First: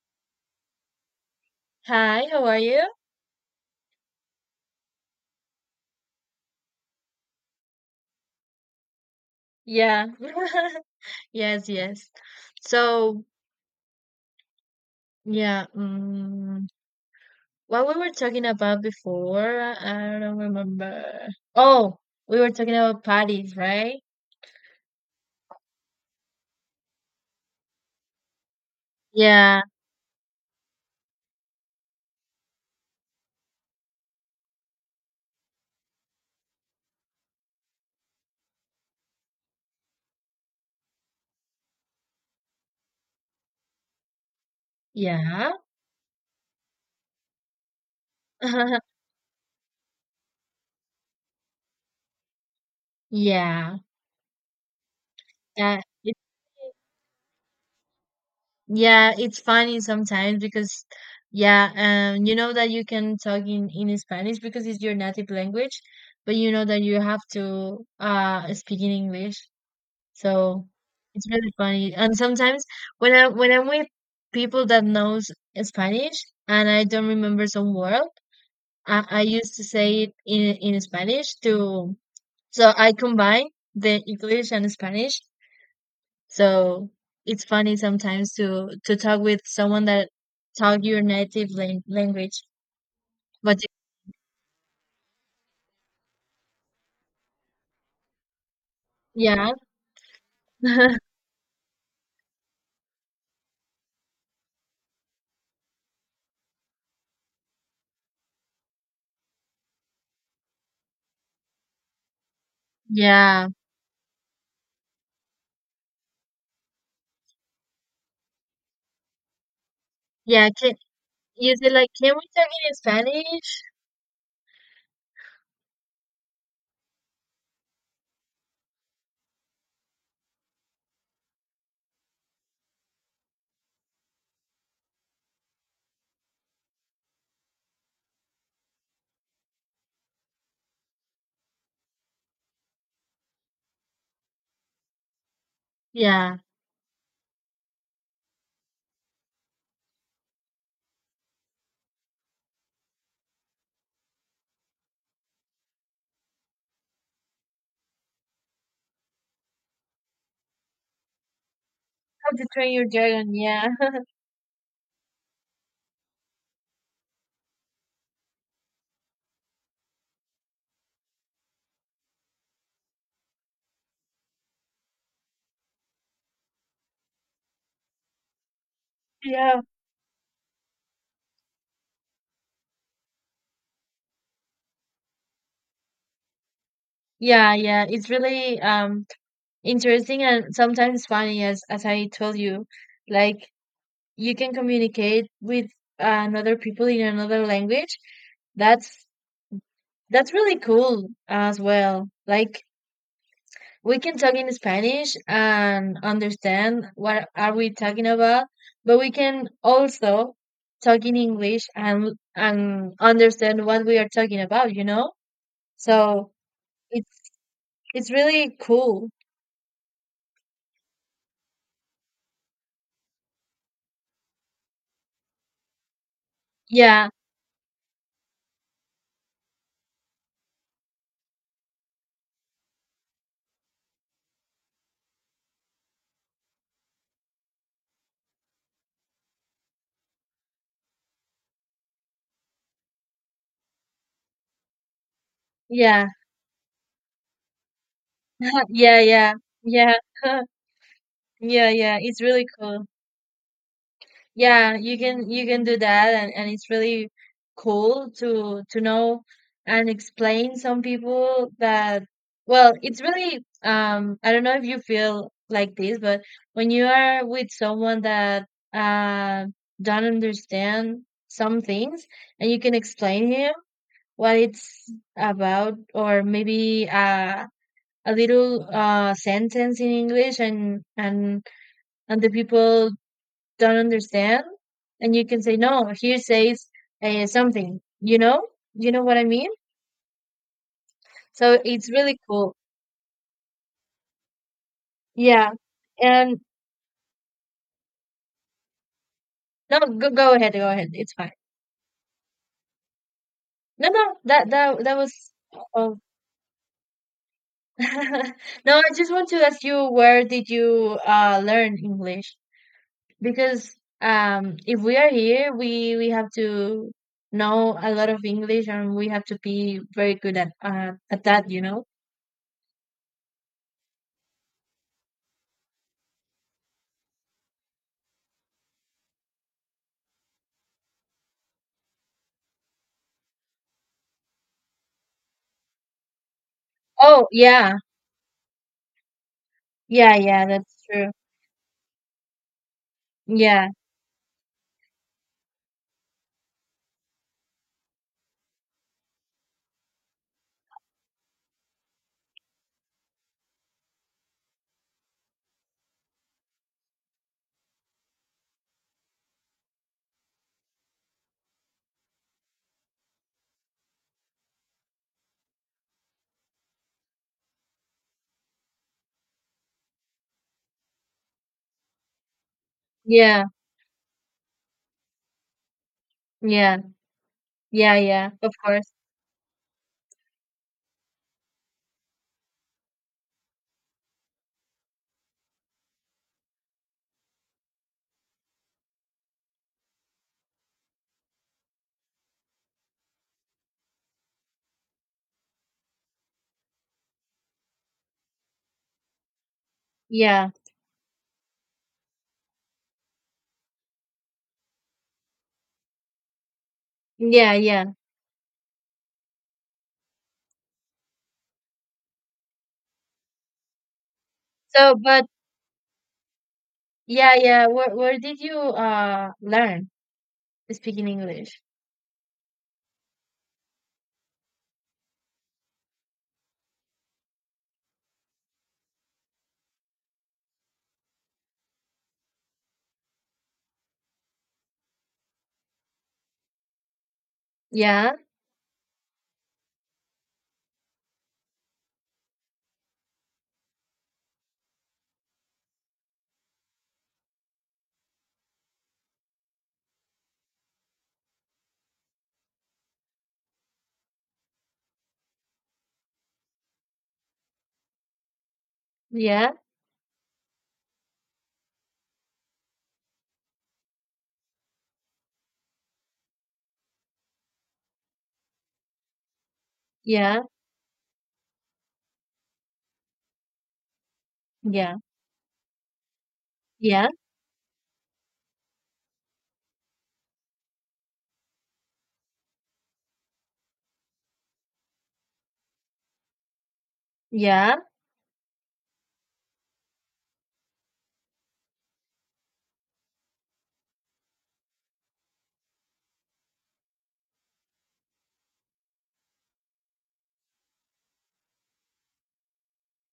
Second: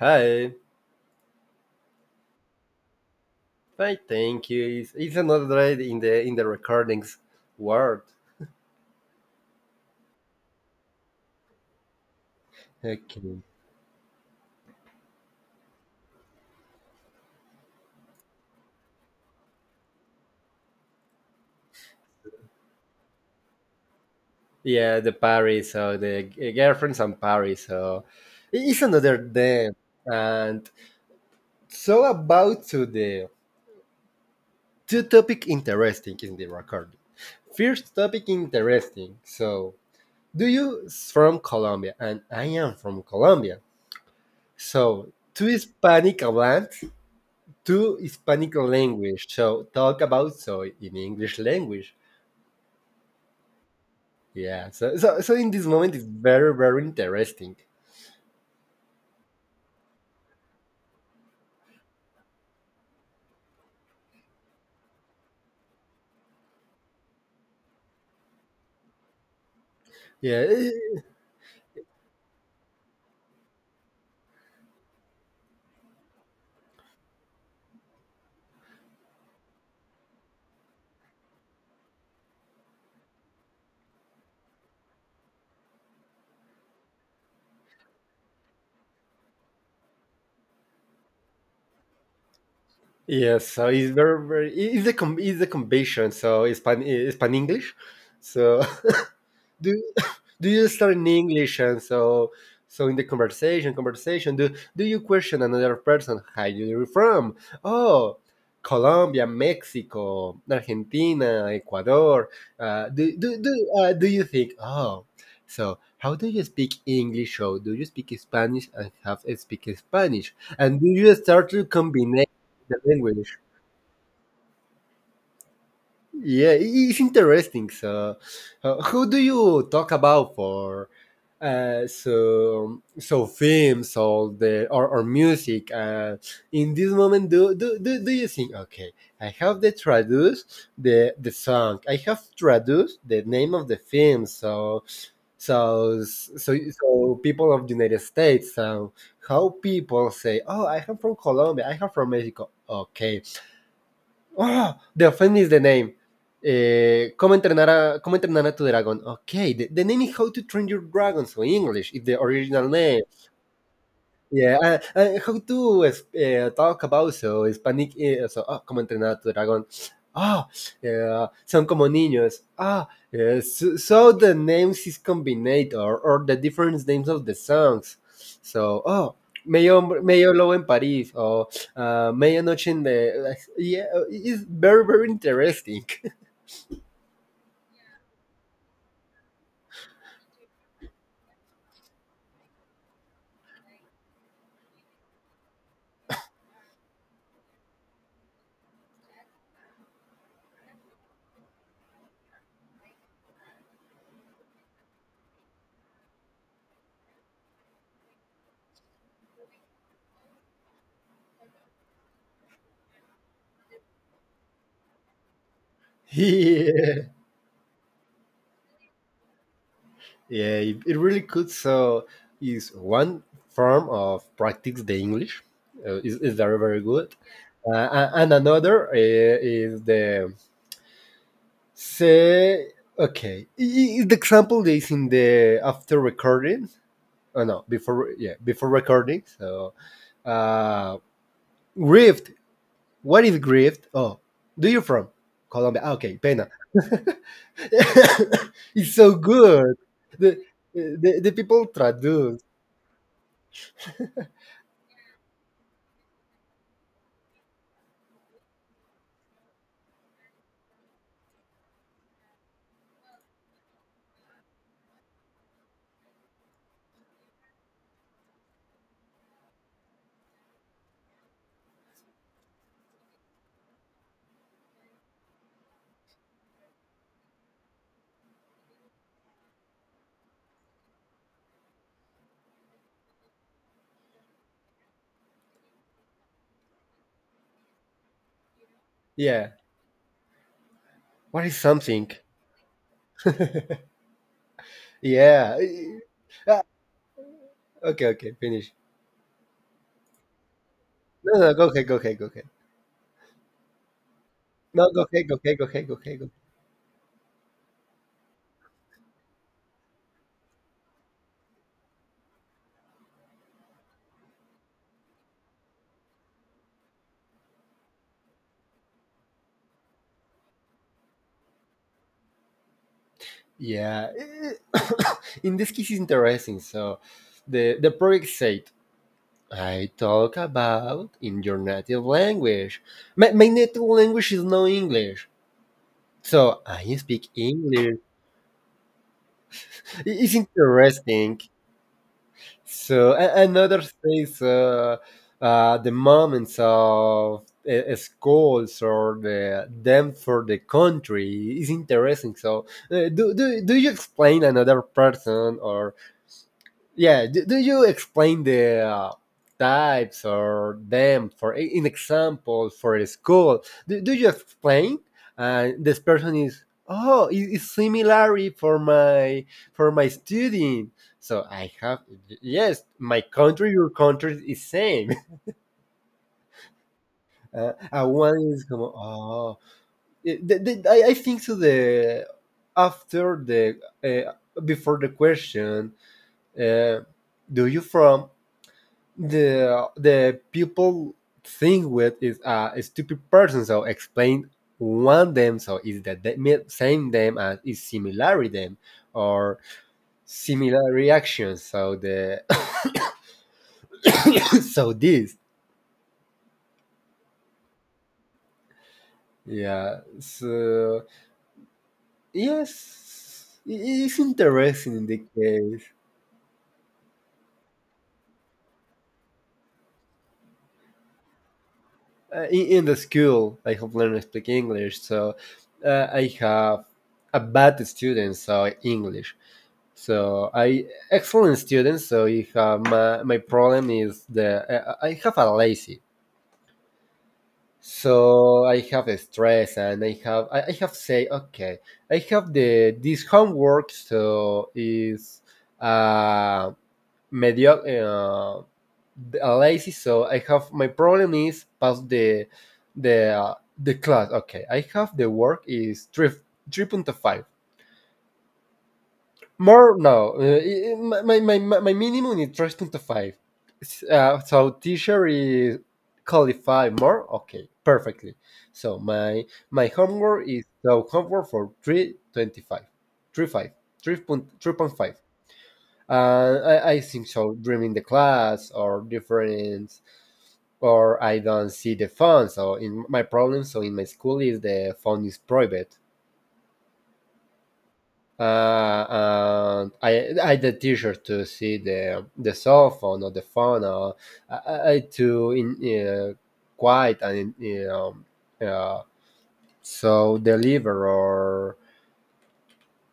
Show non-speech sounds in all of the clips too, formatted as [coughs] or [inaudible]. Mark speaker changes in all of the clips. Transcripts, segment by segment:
Speaker 1: Hi,
Speaker 2: Hi, how are you?
Speaker 1: I thank you. It's another day in the recordings world.
Speaker 2: Yeah. [laughs] Yes, yes. So,
Speaker 1: Okay.
Speaker 2: yeah, um, what we were talking about before, I don't remember. Oh, we were talking about parties, right?
Speaker 1: Yeah, the Paris, so the girlfriends and Paris, so it's another
Speaker 2: Yeah,
Speaker 1: day. And so about to the two topic interesting in the recording. First topic interesting. So do you from Colombia and I am from Colombia. So two
Speaker 2: yeah.
Speaker 1: Hispanic hablantes two Hispanic
Speaker 2: [laughs]
Speaker 1: language. So talk about soy in English language.
Speaker 2: Yeah.
Speaker 1: Yeah. So so in this
Speaker 2: That
Speaker 1: moment it's
Speaker 2: it,
Speaker 1: very very interesting.
Speaker 2: yeah, it's funny sometimes because yeah, you know that you can talk in Spanish because it's your native language, but you know that you have to speak in English.
Speaker 1: Yeah.
Speaker 2: So it's really funny. And sometimes when I'm with people that knows Spanish and I don't remember some word, I used to say it in Spanish to so I combine the English and Spanish. So it's funny sometimes to talk with someone that talk your native language.
Speaker 1: Yeah.
Speaker 2: But
Speaker 1: So it's very very. It's the com- it's the combination. So Hispan English. So.
Speaker 2: yeah,
Speaker 1: [laughs] do [laughs] do you start
Speaker 2: [laughs]
Speaker 1: in English and so in the conversation do you question another person how you from oh Colombia Mexico Argentina Ecuador uh, do do
Speaker 2: yeah,
Speaker 1: do do you think oh so how do you speak English or do you speak Spanish and have speak Spanish
Speaker 2: yeah. Can
Speaker 1: and do you start
Speaker 2: you
Speaker 1: to
Speaker 2: say like, can we
Speaker 1: combine
Speaker 2: talk in
Speaker 1: the language
Speaker 2: Spanish?
Speaker 1: yeah, it's interesting. So, who do you talk about for so films or or music? In this moment, do you think? Okay, I have the traduce the song. I have traduced the name of the film. So so
Speaker 2: Yeah.
Speaker 1: people of the United States. So how people say, oh, I am from Colombia. I am from Mexico. Okay, oh, the offense is the name. Eh, ¿cómo, entrenar a, ¿Cómo entrenar a tu dragón? Okay, the name is How to Train Your Dragon, so in English, it's the
Speaker 2: How to
Speaker 1: original
Speaker 2: train your
Speaker 1: name.
Speaker 2: dragon? Yeah. [laughs]
Speaker 1: Yeah, how to talk about so Hispanic so como entrenar a tu dragón. Ah, son como niños. So the names is combined or, the different names of the songs. So, oh,
Speaker 2: Yeah.
Speaker 1: medio hombre- medio lobo en París o medianoche en the yeah, it's very very interesting.
Speaker 2: Yeah, yeah, it's really interesting and sometimes funny as I told you. Like you can communicate with another people in another language. That's that's really cool as well. Like we can talk in Spanish and understand what are we talking about, but we can also talk in English and understand what we are talking about, you know?
Speaker 1: [laughs]
Speaker 2: So
Speaker 1: yeah.
Speaker 2: it's it's really cool.
Speaker 1: Yeah, it really could. So, is one form of practice the English is very very
Speaker 2: Yeah,
Speaker 1: good, and another is the say okay. The example is in the after recording. Oh no, before yeah before recording. So, uh, grieved. What is grieved? Oh, do you from Colombia? Ah,
Speaker 2: yeah.
Speaker 1: okay, pena. [laughs]
Speaker 2: Yeah,
Speaker 1: it's
Speaker 2: yeah,
Speaker 1: so good.
Speaker 2: yeah,
Speaker 1: The,
Speaker 2: [laughs]
Speaker 1: the people
Speaker 2: yeah, yeah. It's
Speaker 1: traduce.
Speaker 2: really cool. Yeah, you can do that, and it's really cool to know and explain some people that. Well, it's really. I don't know if you feel like this, but when you are with someone that uh don't understand some things, and you can explain him what it's about, or maybe a little sentence in English and the people don't understand and you can say no here says something, you know what I mean,
Speaker 1: Yeah. What is
Speaker 2: so it's
Speaker 1: something?
Speaker 2: really cool. Yeah.
Speaker 1: Yeah.
Speaker 2: And
Speaker 1: Ah, okay, okay, finish.
Speaker 2: no, go go ahead, it's fine.
Speaker 1: No, no, go ahead, go ahead, go ahead.
Speaker 2: no no that that
Speaker 1: No,
Speaker 2: that
Speaker 1: go ahead,
Speaker 2: was
Speaker 1: go ahead, go ahead, go
Speaker 2: oh
Speaker 1: ahead, go ahead.
Speaker 2: [laughs] no, I just want to ask you, where did you learn English? Because if we are here, we have to know a lot of English, and we have to be very good at that, you know?
Speaker 1: Yeah. [coughs] In this case, it's interesting. So the project said, I talk about in your native language. My native language is no English. So I
Speaker 2: Oh
Speaker 1: speak
Speaker 2: yeah,
Speaker 1: English.
Speaker 2: yeah,
Speaker 1: It's
Speaker 2: yeah, that's true.
Speaker 1: interesting. So
Speaker 2: Yeah,
Speaker 1: another says the moments of schools or the them for the country is interesting. So do you explain another person or yeah do you explain the types or them for in example for a school do you explain and this person is oh it's similarity for my student so I have yes my
Speaker 2: yeah,
Speaker 1: country your country is same
Speaker 2: yeah,
Speaker 1: [laughs]
Speaker 2: yeah,
Speaker 1: and
Speaker 2: yeah,
Speaker 1: one
Speaker 2: of
Speaker 1: is
Speaker 2: course,
Speaker 1: como, oh I think so the after the uh, before the question uh, do you from the people think with is a stupid person so explain one them so is that the same them as is similarity them or
Speaker 2: yeah,
Speaker 1: similar reactions so the [coughs] so this
Speaker 2: yeah, yeah.
Speaker 1: yeah so yes it's
Speaker 2: So
Speaker 1: interesting in the
Speaker 2: but
Speaker 1: case
Speaker 2: yeah, yeah, where did you learn speaking English?
Speaker 1: in the school I have learned to speak english so I have a bad student so english. So I excellent student. So I have my problem is the I have a lazy.
Speaker 2: Yeah,
Speaker 1: So I have a stress and I have say okay I have the this homework so is uh mediocre a lazy so I have my problem is pass the the uh, the class okay I have the work is 3.5.
Speaker 2: yeah,
Speaker 1: More no, minimum is 3.5. So teacher is qualify more. Okay, perfectly. So my
Speaker 2: yeah,
Speaker 1: homework is so homework for 3.25, 3.5, three point
Speaker 2: yeah,
Speaker 1: five. I
Speaker 2: yeah,
Speaker 1: think so. During the class or different or I don't see the phone. So in my problem, so in my school is the phone is private.
Speaker 2: yeah,
Speaker 1: And I had the teacher to see the cell phone or the phone or I to in quiet and you know uh, so deliver or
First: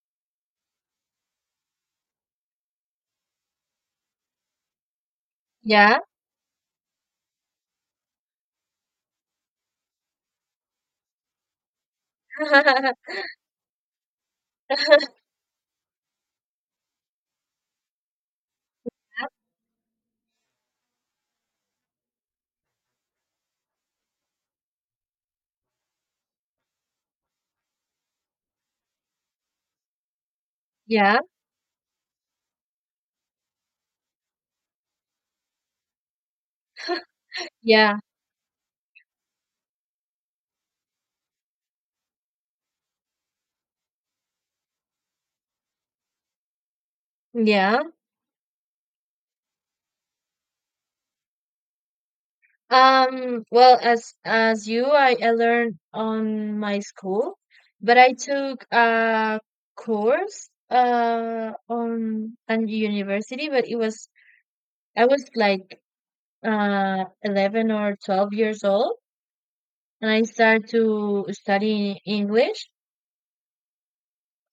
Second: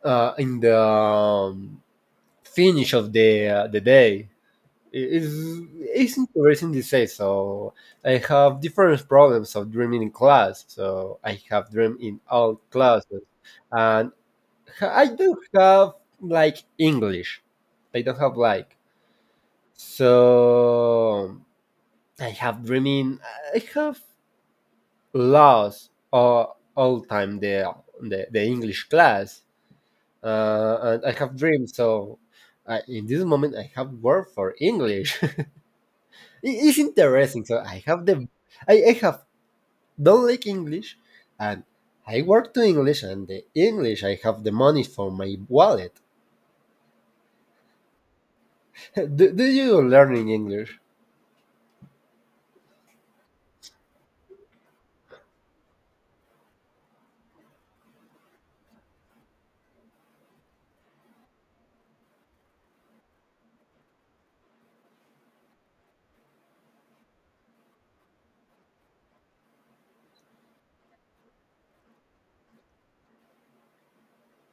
Speaker 1: in the finish of the day is
Speaker 2: yeah,
Speaker 1: it's interesting to say so I have different problems of dreaming in class so I have dream in all
Speaker 2: [laughs]
Speaker 1: classes and I do have like English. I don't have like so. I have dreaming. I have lost all time the English class, and I
Speaker 2: yeah,
Speaker 1: have dreams. So I, in this moment, I have word for English. [laughs] it's interesting. So I
Speaker 2: yeah,
Speaker 1: have the I have don't like English, and I work to English, and the English I have the money for my wallet.
Speaker 2: yeah.
Speaker 1: [laughs] do you learn in English?
Speaker 2: Well, as you, I learned on my school, but I took a course on an university, but it was I was like 11 or 12 years old, and I started to study English.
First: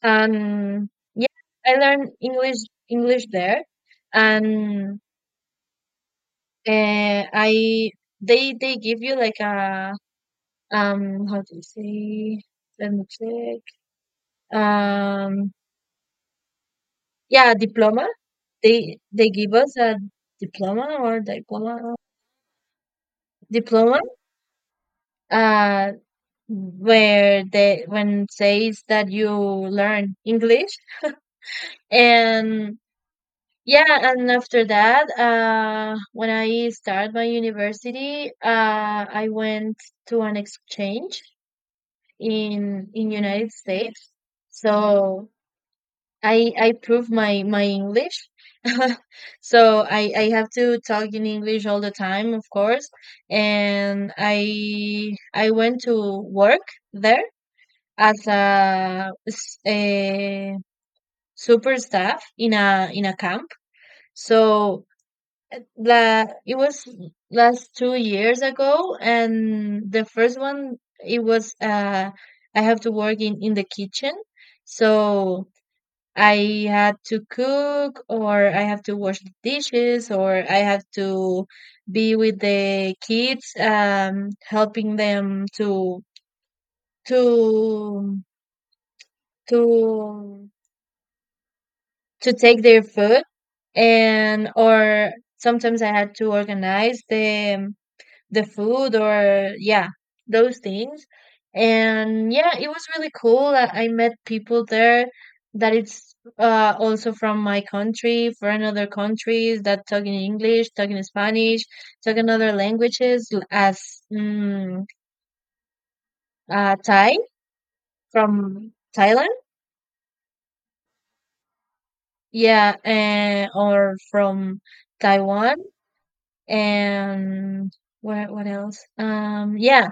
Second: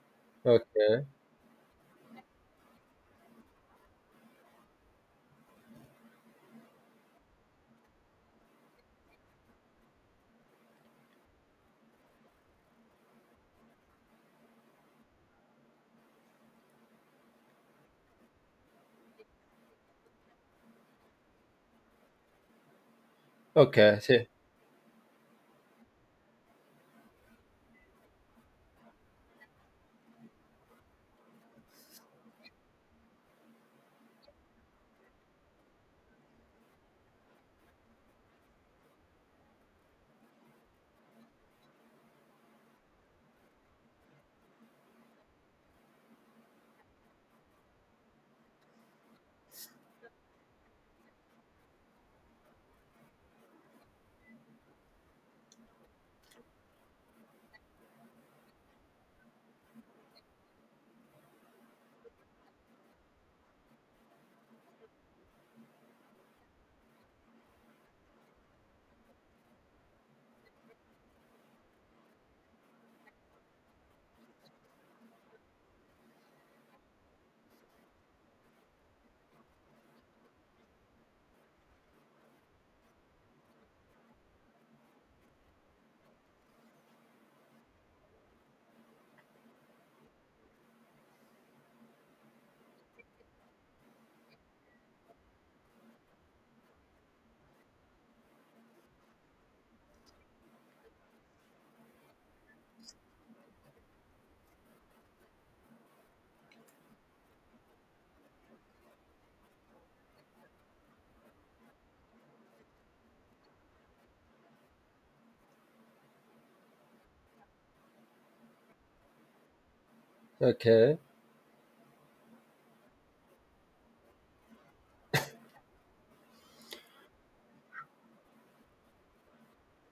Speaker 2: And
Speaker 1: Okay.
Speaker 2: yeah, I learned English there, and I they give you like a how do you say? Let me check. Um, yeah, diploma. They give us a diploma or
Speaker 1: Okay. I
Speaker 2: diploma.
Speaker 1: see.
Speaker 2: Uh, where they when it says that you learn English. And yeah, and after that, when I started my university, I went to an exchange in United States. So I prove my my English. [laughs] So I have to talk in English all the time, of course. And I went to work there as a super staff in a camp. So la it was last 2 years ago, and the first one it was I have to work in the kitchen. So I had to cook, or I have to wash the dishes, or I have to be with the kids, helping them to to to take their food, and or sometimes I had to organize the food or yeah, those things. And yeah, it was really cool. I met people there that it's also from my country, from other countries that talk in English, talk in Spanish, talk in other languages as mm, Thai from Thailand,
Speaker 1: Okay.
Speaker 2: yeah, and or from Taiwan. And what else? Yeah,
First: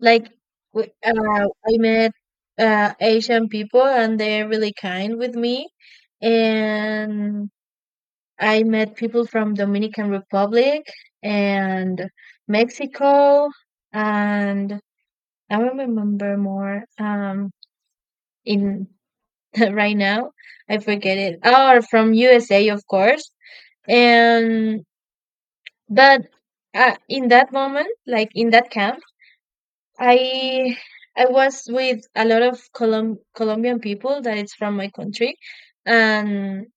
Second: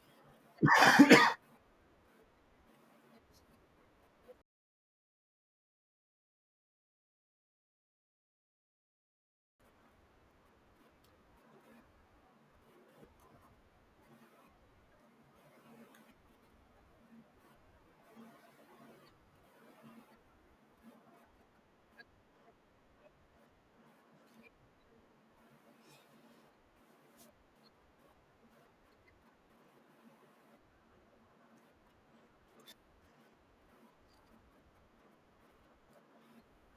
Speaker 2: like I met Asian people, and they're really kind with me. And I met people from Dominican Republic and Mexico, and I don't remember more. In [laughs] right now, I forget it. Oh, from USA, of course. And but in that moment, like in that camp. I I was with a lot of Colombian people that it's from my country, and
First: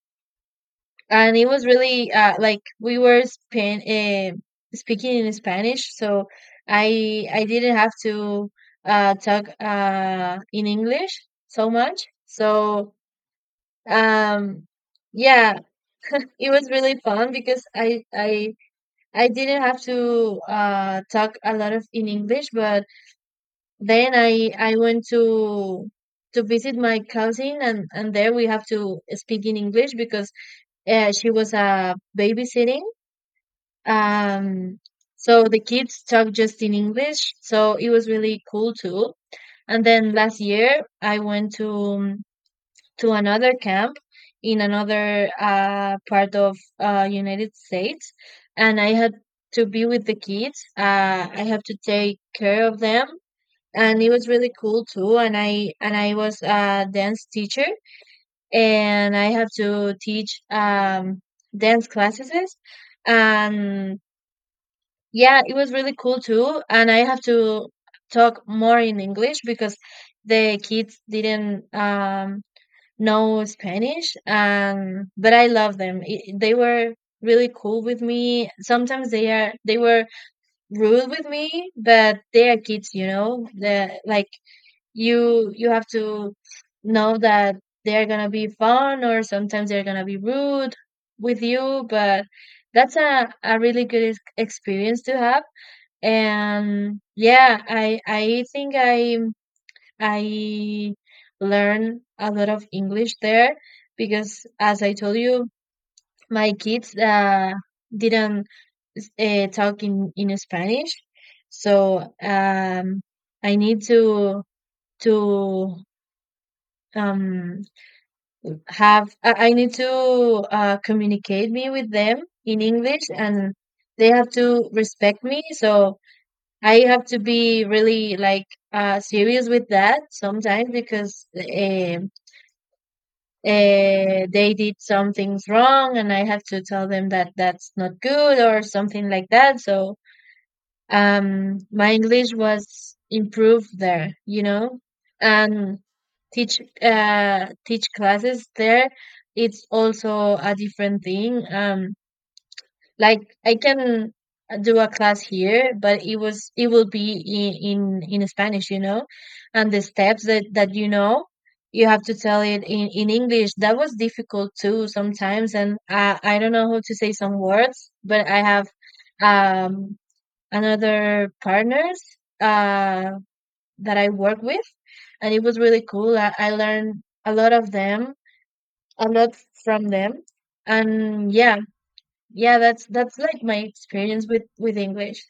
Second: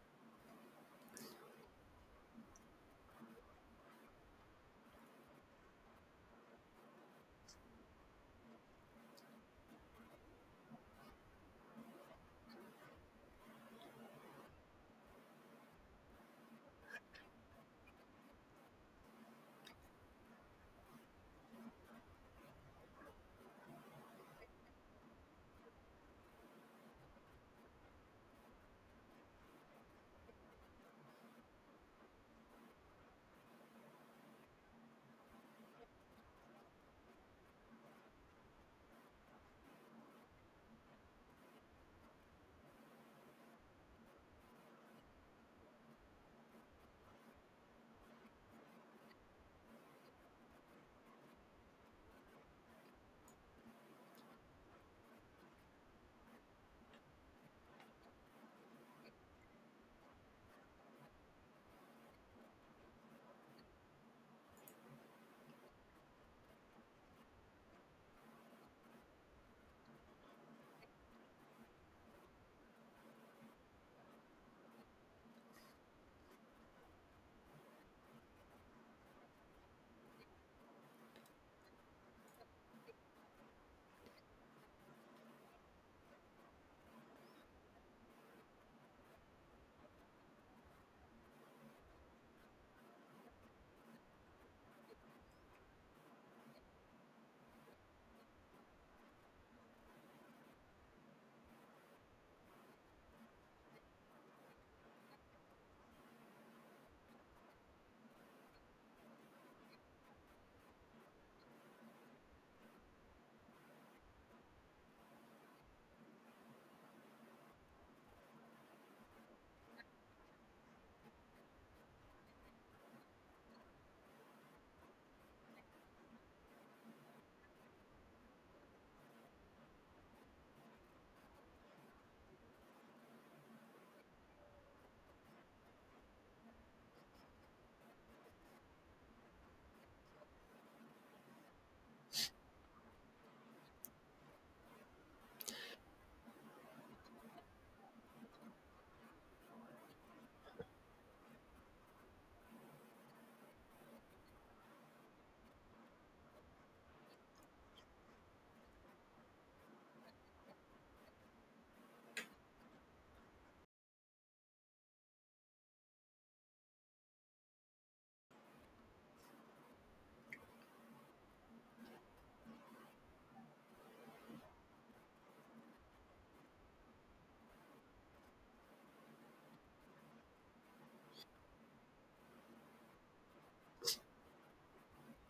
Speaker 2: and it was really like we were span speaking in Spanish, so I didn't have to talk in English so much. So um, yeah, it was really fun because I didn't have to talk a lot of in English, but then I went to visit my cousin, and there we have to speak in English because she was babysitting. Um, so the kids talk just in English, so it was really cool too. And then last year I went to another camp in another part of United States, and I had to be with the kids. I have to take care of them, and it was really cool too, and I and I was a dance teacher, and I have to teach dance classes. And yeah, it was really cool too, and I have to talk more in English because the kids didn't know Spanish, and but I love them, it, they were really cool with me. Sometimes they are they were rude with me, but they are kids, you know. The like you have to know that they're gonna be fun, or sometimes they're gonna be rude with you, but that's a really good experience to have. And yeah, I think I learned a lot of English there, because as I told you, my kids didn't talk in Spanish. So i need to to um I need to communicate me with them in English, and they have to respect me. So I have to be really like serious with that sometimes, because they did some things wrong, and I have to tell them that that's not good, or something like that. So my English was improved there, you know, and teach classes there. It's also a different thing. Like I can do a class here, but it was it will be in in Spanish, you know, and the steps that you know. You have to tell it in English. That was difficult too sometimes, and I don't know how to say some words, but I have um another partners uh, that I work with, and it was really cool. I learned a lot of them, a lot from them, and yeah, yeah, that's like my experience with English.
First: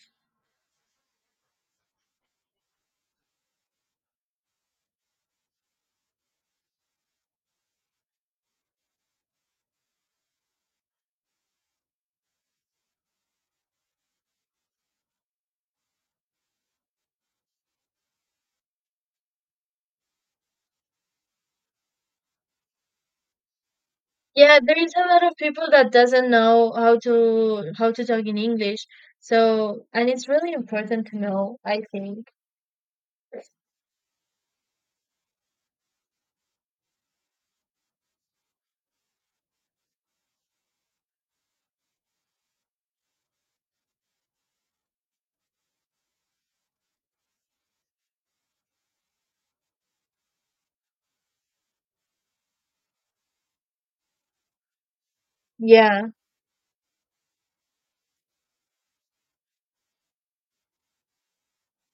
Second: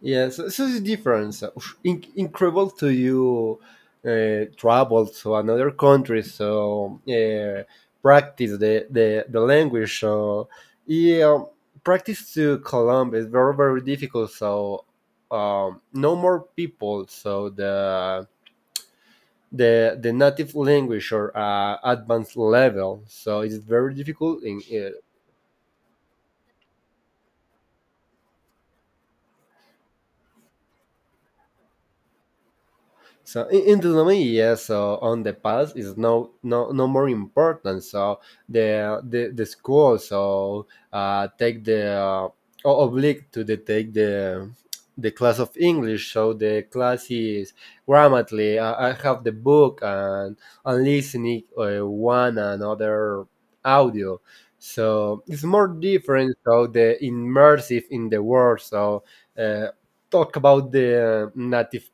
Speaker 1: Yes. This is difference. Incredible to you travel to another country, so practice the language. So yeah, practice to Colombia is very very difficult. So no more people. So the native language or advanced level. So it's very difficult
Speaker 2: Yeah,
Speaker 1: in
Speaker 2: there is a lot of people that doesn't know how to talk in English, so and it's really important to know, I think.
Speaker 1: So in the domain, yes. So on the past is no more important. So the school so take the obliged to the take the class of English. So the class is grammatically. I have the book and listening one another audio. So it's more
Speaker 2: Yeah,
Speaker 1: different. So the immersive in the world. So uh, talk about the native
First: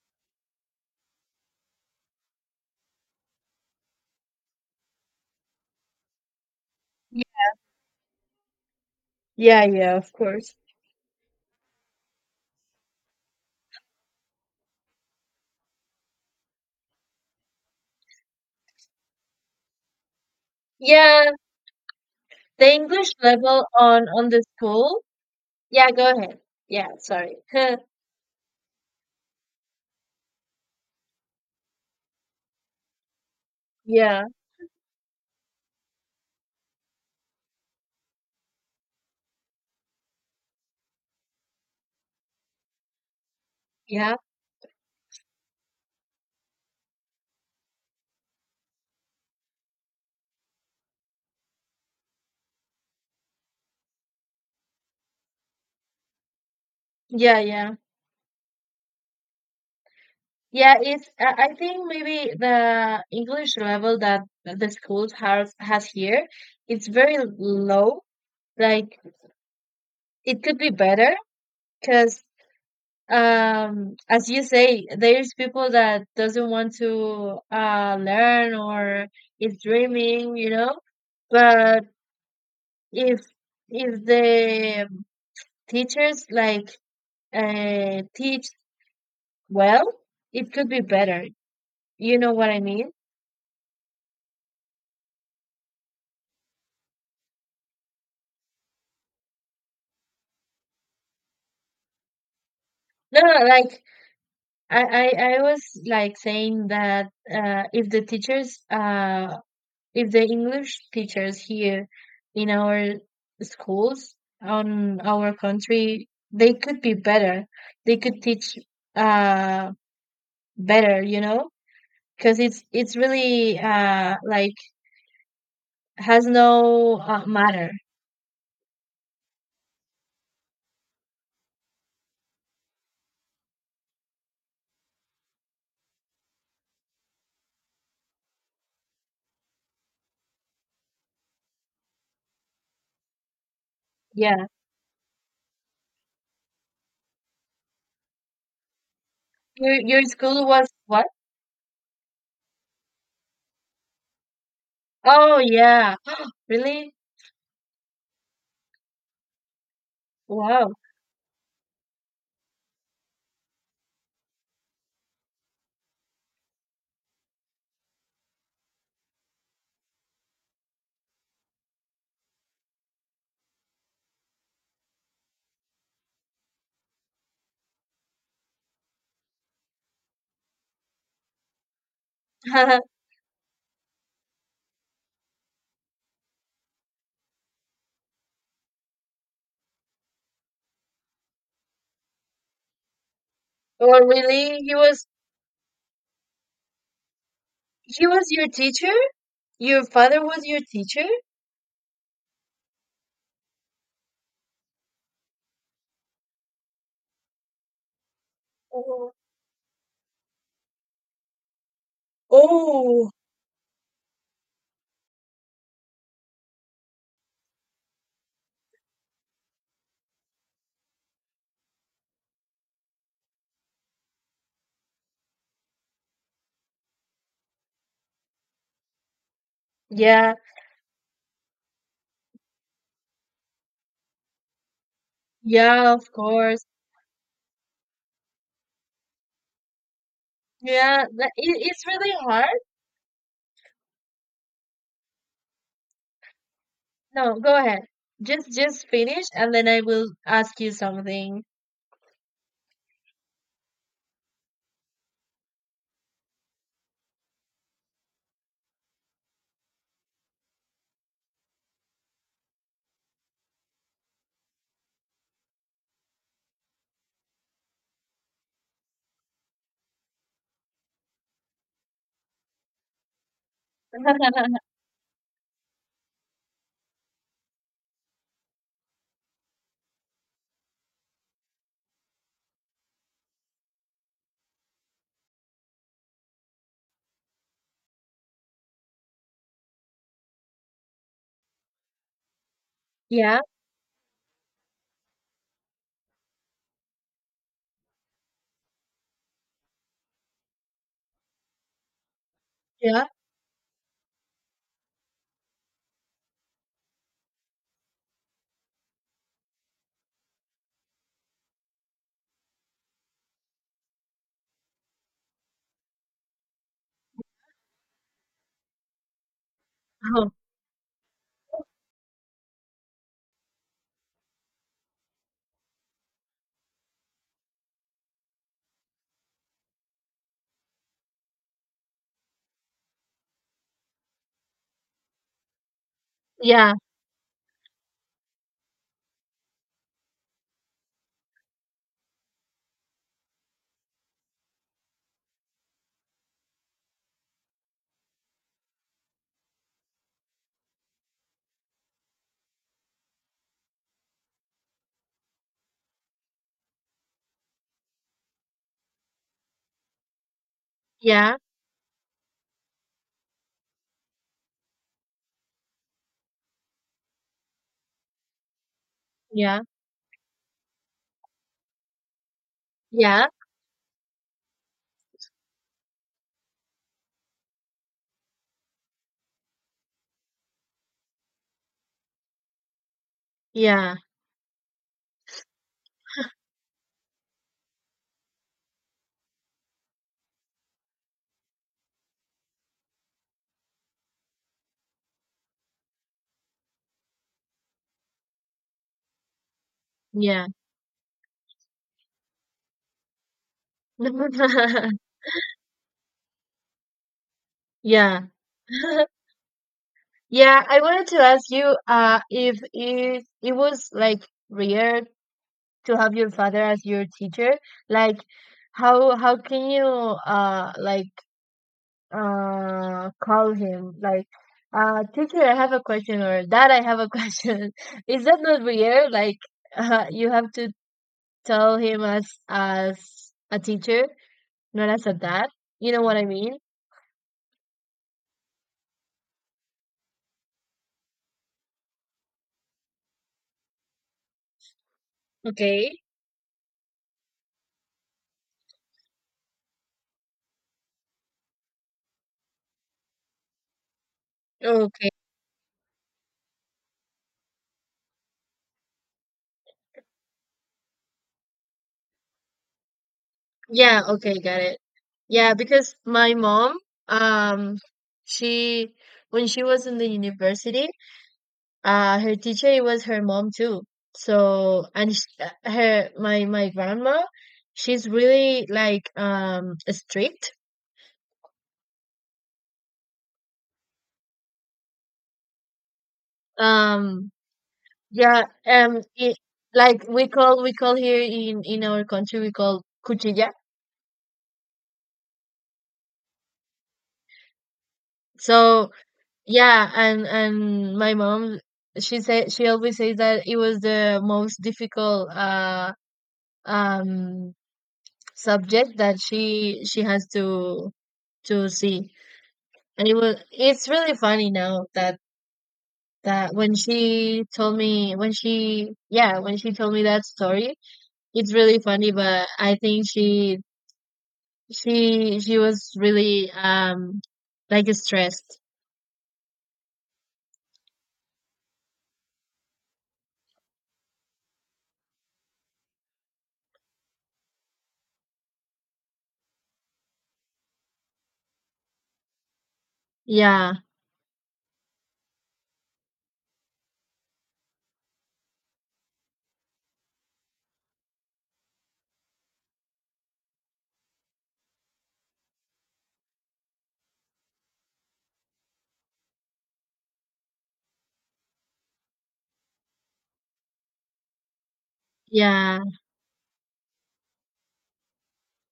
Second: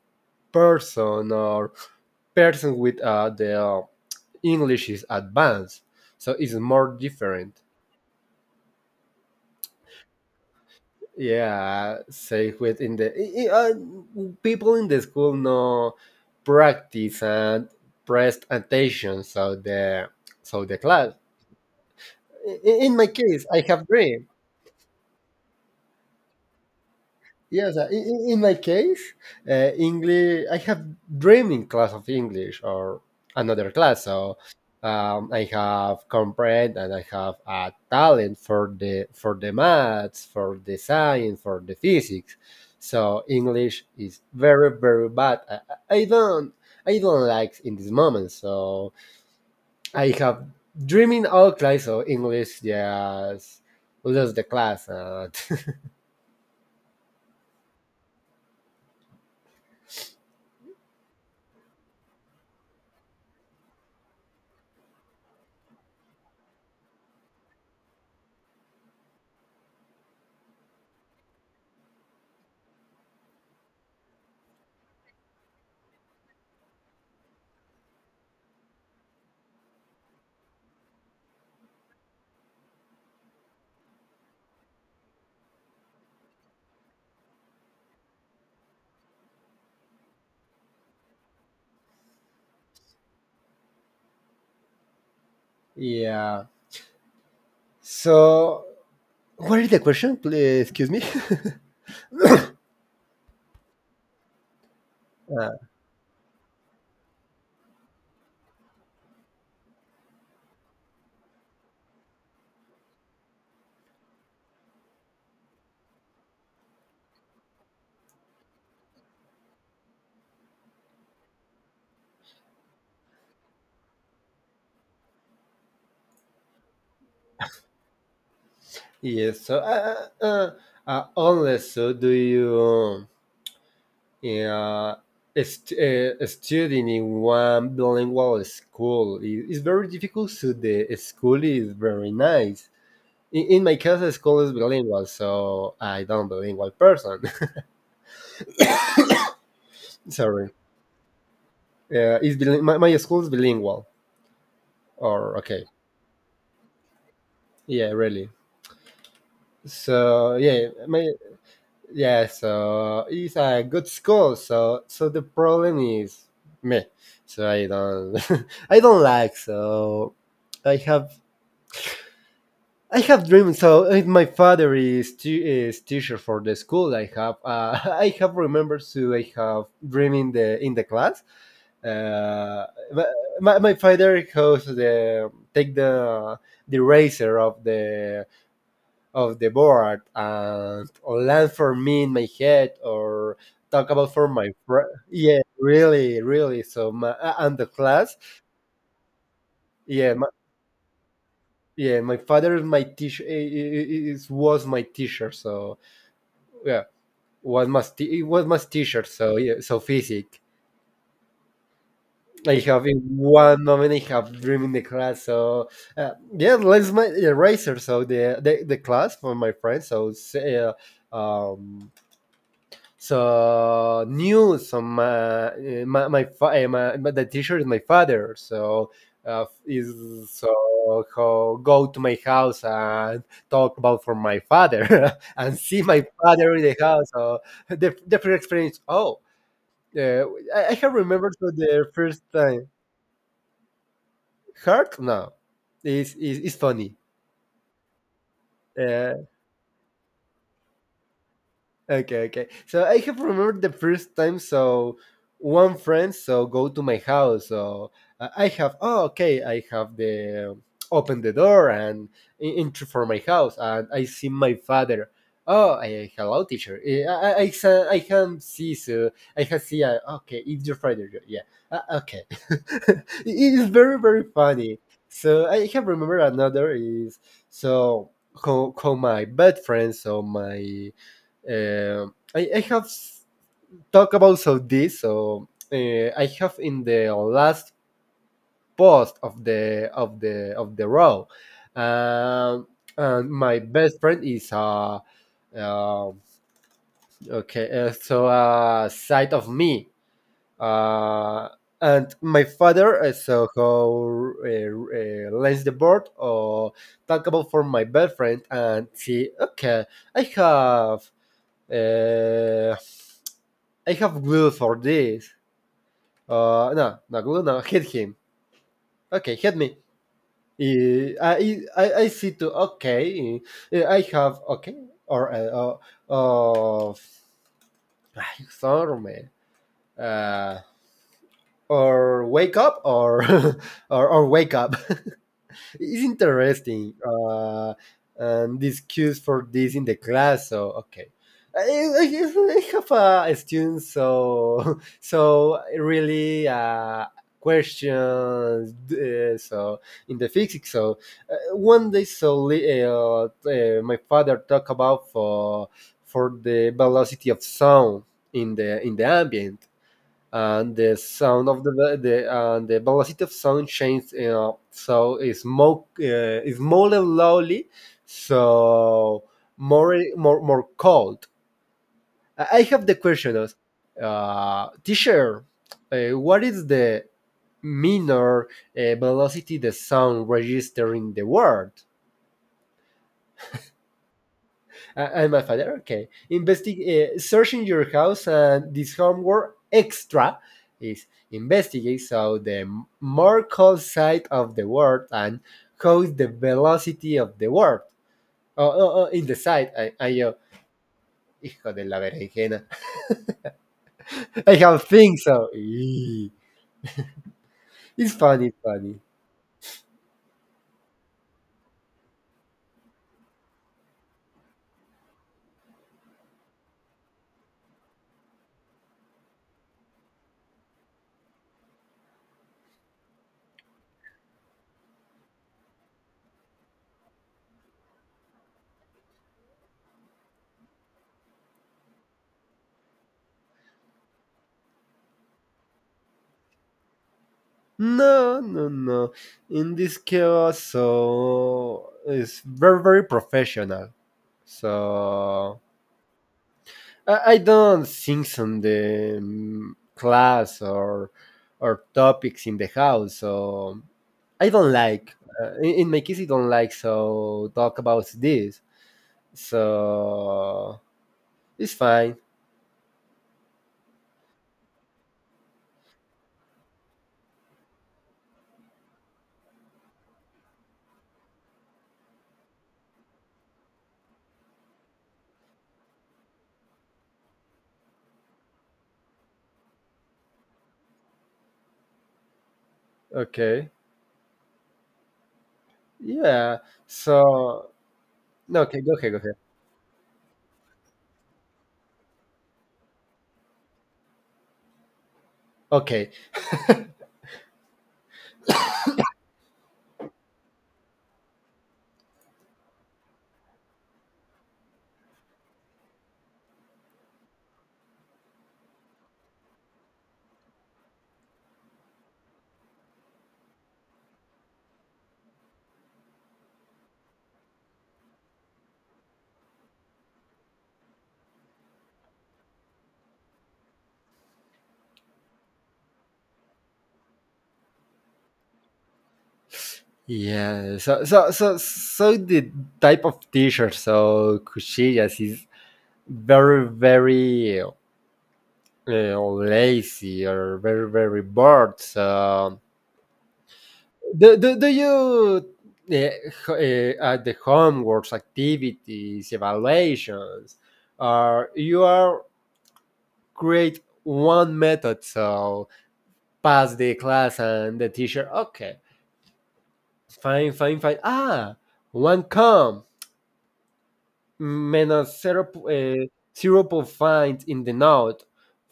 Speaker 1: person or person with their English is advanced, so it's more different.
Speaker 2: yeah, yeah, of course.
Speaker 1: Yeah, say within the people in the school know practice and prest attention, so the class.
Speaker 2: Yeah,
Speaker 1: I-
Speaker 2: the
Speaker 1: In my
Speaker 2: English
Speaker 1: case, I
Speaker 2: level
Speaker 1: have dream.
Speaker 2: on the school. Yeah, go ahead. Yeah, sorry. [laughs]
Speaker 1: Yes, in my case, English. I have dreaming class of English or another class,
Speaker 2: Yeah.
Speaker 1: so I have comprehend and I have a talent for the maths, for the science, for the physics. So English
Speaker 2: Yeah,
Speaker 1: is very very bad. I I don't I don't like in this moment. So I have dreaming all class, so English just lose the class. And
Speaker 2: yeah, yeah. Yeah, it's I think maybe the English level that the schools has here, it's very low. Like it could be better because as you say, there's people that doesn't want to learn or is dreaming, you know. But if the teachers like teach. Well, it could be better. You know what I mean?
Speaker 1: [laughs] yeah. So what is the question? Please, excuse me.
Speaker 2: No, no, like
Speaker 1: [laughs]
Speaker 2: I
Speaker 1: uh,
Speaker 2: was like saying that if the teachers, if the English teachers here in our schools on our country, they could be better. They could teach uh, better, you know, because it's really like has no matter.
Speaker 1: yes. So, unless so, do you uh, studying in one bilingual school? It's very difficult. So the school is very nice. In my case, the school
Speaker 2: Yeah,
Speaker 1: is bilingual, so I don't bilingual person. [laughs]
Speaker 2: your school
Speaker 1: Sorry.
Speaker 2: was what?
Speaker 1: Yeah, is my school is bilingual. Or
Speaker 2: Oh
Speaker 1: okay,
Speaker 2: yeah, [gasps] really?
Speaker 1: yeah, really. So yeah,
Speaker 2: Wow.
Speaker 1: my yeah so it's a good school so the problem is me so I don't [laughs] I don't like so i have I have dreams so my father is is teacher for the school I have [laughs] I have remembered to I have dream in the class uh
Speaker 2: [laughs]
Speaker 1: but my father goes the take the razor of the board and or land for me in my head or talk
Speaker 2: Well,
Speaker 1: about for my
Speaker 2: really,
Speaker 1: yeah really really so my and the
Speaker 2: he
Speaker 1: class
Speaker 2: was your teacher? Your
Speaker 1: yeah
Speaker 2: father was your teacher?
Speaker 1: yeah my father is my teacher is was my teacher so yeah was my was my teacher
Speaker 2: Oh,
Speaker 1: so yeah so physics I have in
Speaker 2: oh,
Speaker 1: one moment I have dream in the class so yeah let's my eraser so the class for my friends so say, um so knew some my but the teacher is my father so is
Speaker 2: yeah,
Speaker 1: so go to my house and talk about for my father [laughs] and see
Speaker 2: yeah,
Speaker 1: my
Speaker 2: of
Speaker 1: father in
Speaker 2: course.
Speaker 1: the house so the first experience oh uh, I have
Speaker 2: Yeah,
Speaker 1: remembered for the
Speaker 2: it's really
Speaker 1: first
Speaker 2: hard.
Speaker 1: time hurt no. It's is funny
Speaker 2: No, go ahead. Just finish,
Speaker 1: uh,
Speaker 2: and then I will ask you something.
Speaker 1: okay, okay. So I have remembered the first time. So one friend so go to my house. So I have oh okay. I have the open the door and enter for my house, and I see my father. Oh, I, hello, teacher. I can see so I can see. Okay, it's your father. Yeah. Yeah, okay. [laughs] it is very very funny. So I can remember another is so how my bad friend so my uh, I have talked about so this. So I have in the last post of the row. Um, and
Speaker 2: Yeah,
Speaker 1: my best friend is uh okay, so side of me uh and my father,
Speaker 2: yeah,
Speaker 1: so how lends the board or talk about for my best friend and see okay I have uh, I have glue for this. No, no glue, no. Hit him. Okay, hit me.
Speaker 2: oh,
Speaker 1: I see to, okay, eh, I have, okay, or, uh, uh [sighs] ay, sorry, man. Uh, or wake up, or, [laughs] or wake up. It's
Speaker 2: yeah,
Speaker 1: interesting. And this cues for this in the class. So okay, I, I, I have a student, so [laughs] so really questions. So in the physics, so one day, so my father talked about for the velocity of sound in the ambient and the
Speaker 2: yeah,
Speaker 1: sound of the velocity of sound changed. You know, so it's more slowly, so
Speaker 2: yeah,
Speaker 1: more more more cold. I have the
Speaker 2: yeah,
Speaker 1: question as, teacher, what is the minor velocity the sound register in the world? And my father, okay, investigate, searching your house, and this homework extra is investigate so the Markov side of the world and how is the velocity of the world. Oh, oh, oh in the side, I yo,
Speaker 2: yeah,
Speaker 1: hijo de la berenjena. [laughs] I have
Speaker 2: yeah, [laughs]
Speaker 1: things, so eee. It's
Speaker 2: yeah.
Speaker 1: funny, it's funny.
Speaker 2: [laughs] Yeah, I wanted to ask you if it it was like rare. To have your father as your teacher, like, how can you like call him like, "Teacher, I have a question," or "Dad, I have a question"? [laughs] Is that not weird? Like, you have to tell him as a teacher, not as a dad, you know what I mean?
Speaker 1: No, no, no. In this case, so it's very, very professional. So
Speaker 2: Okay.
Speaker 1: I don't think on the class or topics in the house, so I don't
Speaker 2: Okay.
Speaker 1: like. In my case, I don't like so talk about this. So it's fine.
Speaker 2: Yeah, okay, got it. Yeah, because my mom, um she, when she was in the university, her teacher was her mom too. So and sh her, my grandma, she's really like, strict.
Speaker 1: Okay. Yeah.
Speaker 2: um
Speaker 1: So
Speaker 2: yeah.
Speaker 1: no. Okay. Go ahead. Go ahead.
Speaker 2: Like we call here in our country, we call cuchilla.
Speaker 1: Okay.
Speaker 2: So yeah. And my mom, she said, she always says that it was the most difficult um subject that she has to see. And it's really funny now that, that when she told me, when she, yeah, when she told me that story, it's really funny, but I think she, she was really, like, stressed.
Speaker 1: Yeah. So the type of t-shirt so cuchillas is very very or lazy or very very bored. So,
Speaker 2: Yeah.
Speaker 1: do you uh, ho- at the homeworks, activities, evaluations, or you are create one method so pass the class and the teacher okay fine fine fine ah one come minus zero, zero
Speaker 2: Yeah.
Speaker 1: point 0.5 in the note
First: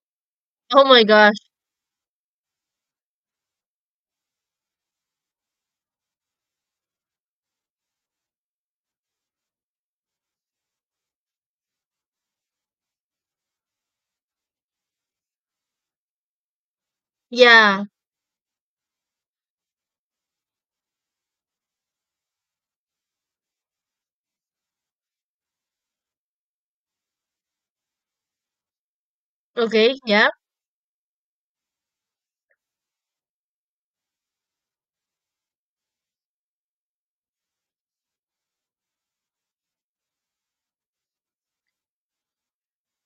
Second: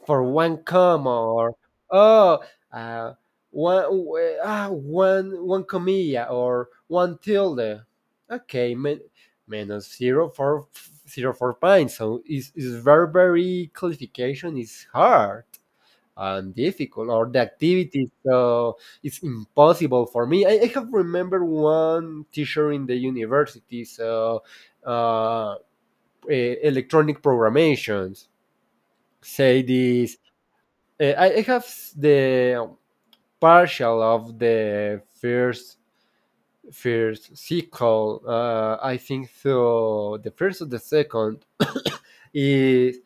Speaker 1: for one
Speaker 2: Oh my
Speaker 1: comma
Speaker 2: gosh.
Speaker 1: or oh uh, one one one comilla or one tilde okay min- minus zero for zero for point. So it's very very clarification is hard and difficult or the
Speaker 2: Yeah.
Speaker 1: activity so it's impossible for me I have remembered one teacher in the university so uh, electronic programations. Say
Speaker 2: Okay.
Speaker 1: this.
Speaker 2: Yeah.
Speaker 1: I have s- the partial of the first first sequel. I think so. The first or the second is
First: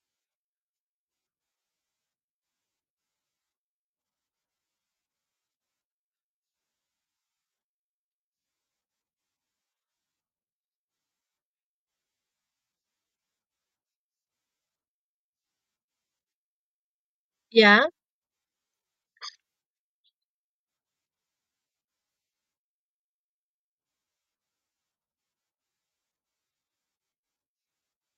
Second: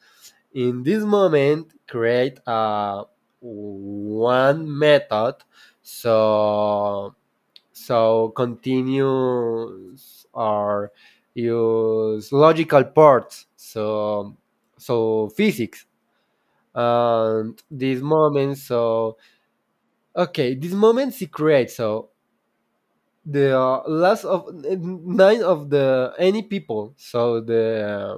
Speaker 1: in this moment create a one method. So continues or use logical parts. So physics and
Speaker 2: Yeah.
Speaker 1: these moments so okay these moments he creates so the last of n- nine of the any people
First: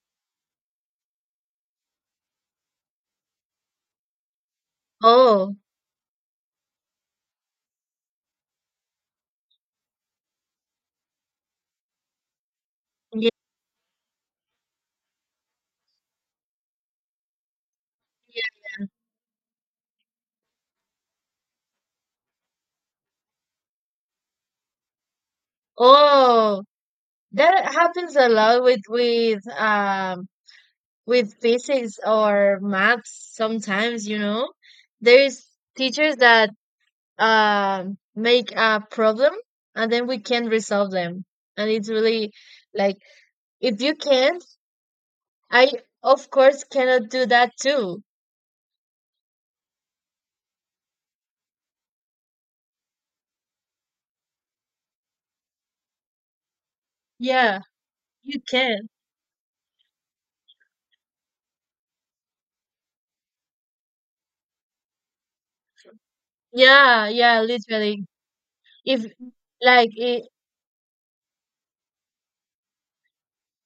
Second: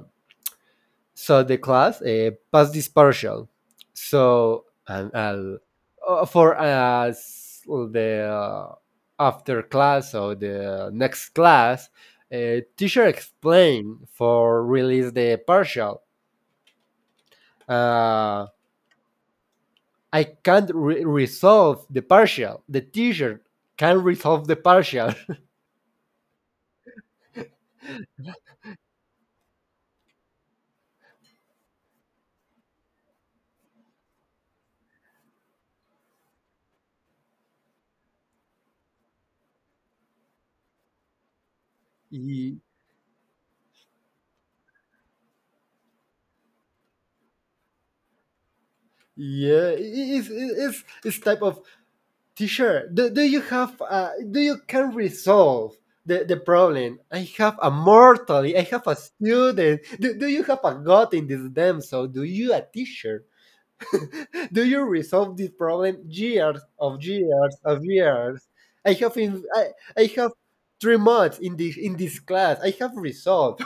Speaker 1: so the class passed this partial so and
Speaker 2: Oh.
Speaker 1: I'll, for us the after class or the next class teacher
Speaker 2: Yeah.
Speaker 1: explain for release the partial. Uh, I can't re- resolve the partial. The teacher can resolve the partial. [laughs]
Speaker 2: Oh. That happens a lot with with physics or maths sometimes, you know. There's teachers that make a problem and then we can resolve them, and it's really
Speaker 1: Y-
Speaker 2: like, if you can, I of course cannot do that too.
Speaker 1: yeah, it's, it's type of teacher. Do you have do you can resolve the problem? I have
Speaker 2: Yeah,
Speaker 1: a mortal.
Speaker 2: you
Speaker 1: I have
Speaker 2: can.
Speaker 1: a student. Do you have a god in this damn? So do you a teacher? Do you resolve this problem years of
Speaker 2: Yeah, yeah,
Speaker 1: years of
Speaker 2: literally.
Speaker 1: years? I
Speaker 2: If
Speaker 1: have in, I,
Speaker 2: like
Speaker 1: I
Speaker 2: it,
Speaker 1: have three months in this class. I have resolved.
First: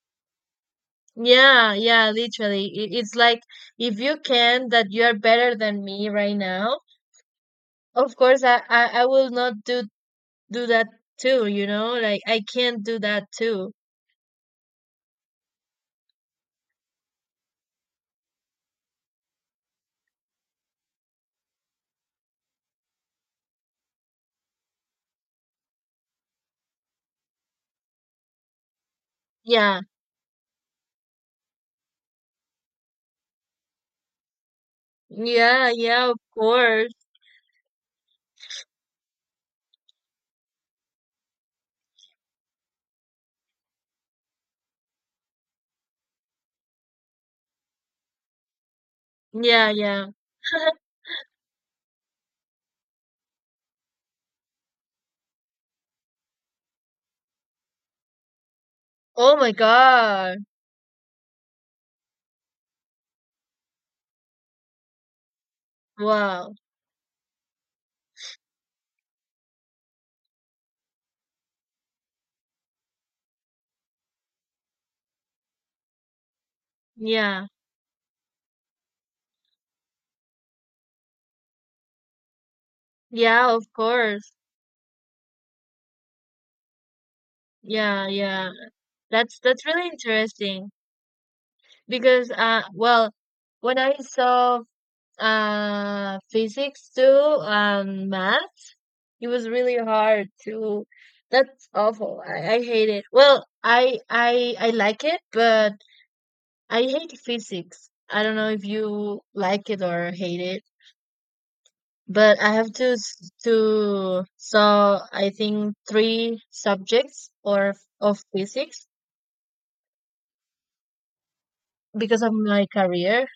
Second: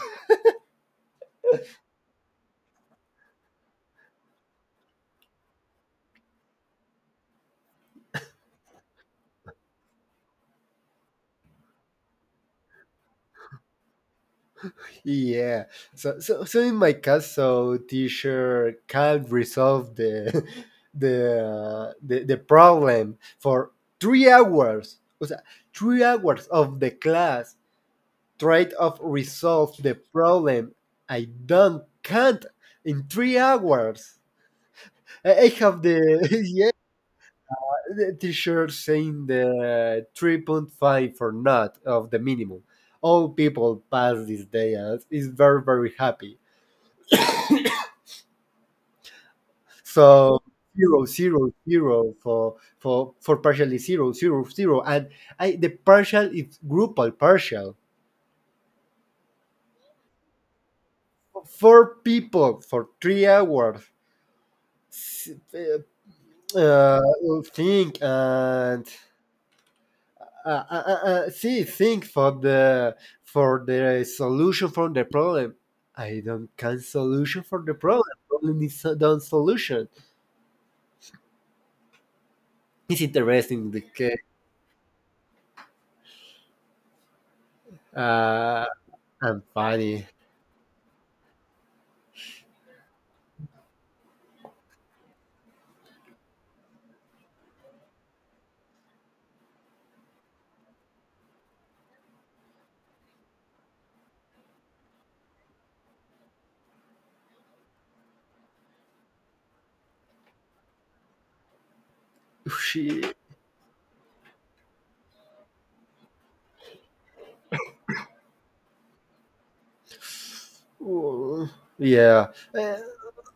Speaker 2: Yeah, yeah, literally, it's like, if you can, that you are better than me right now, of course I will not do do that too, you know, like I can't do that too.
Speaker 1: Yeah. So, so in my case, so teacher can't resolve the [laughs] the the problem for three hours. O sea, three hours of the class tried of resolve
Speaker 2: Yeah,
Speaker 1: the problem. I don't can't in three hours. I
Speaker 2: yeah,
Speaker 1: have the
Speaker 2: yeah, of
Speaker 1: [laughs] yeah
Speaker 2: course.
Speaker 1: the teacher saying the 3.5 for not of the minimum. All people pass this day and is very very happy.
Speaker 2: Yeah, yeah.
Speaker 1: So
Speaker 2: [laughs]
Speaker 1: zero zero zero for partially zero zero zero and I the partial is grupal partial.
Speaker 2: Oh my God.
Speaker 1: Four people for three hours s- uh,
Speaker 2: Wow.
Speaker 1: uh, think and see think for the solution for the problem. I don't can solution
Speaker 2: Yeah.
Speaker 1: for the problem. Problem is done solution. It's
Speaker 2: Yeah, of
Speaker 1: interesting the case.
Speaker 2: course. Yeah, yeah.
Speaker 1: Uh,
Speaker 2: That's
Speaker 1: and
Speaker 2: that's really
Speaker 1: funny.
Speaker 2: interesting because well, when I saw physics too, math, it was really hard to, that's awful. I hate it. Well, I like it, but I hate physics. I don't know if you like it or hate it. But I have to
Speaker 1: She.
Speaker 2: I think three subjects or of physics
Speaker 1: Ooh,
Speaker 2: because
Speaker 1: yeah.
Speaker 2: of my
Speaker 1: Eh,
Speaker 2: career.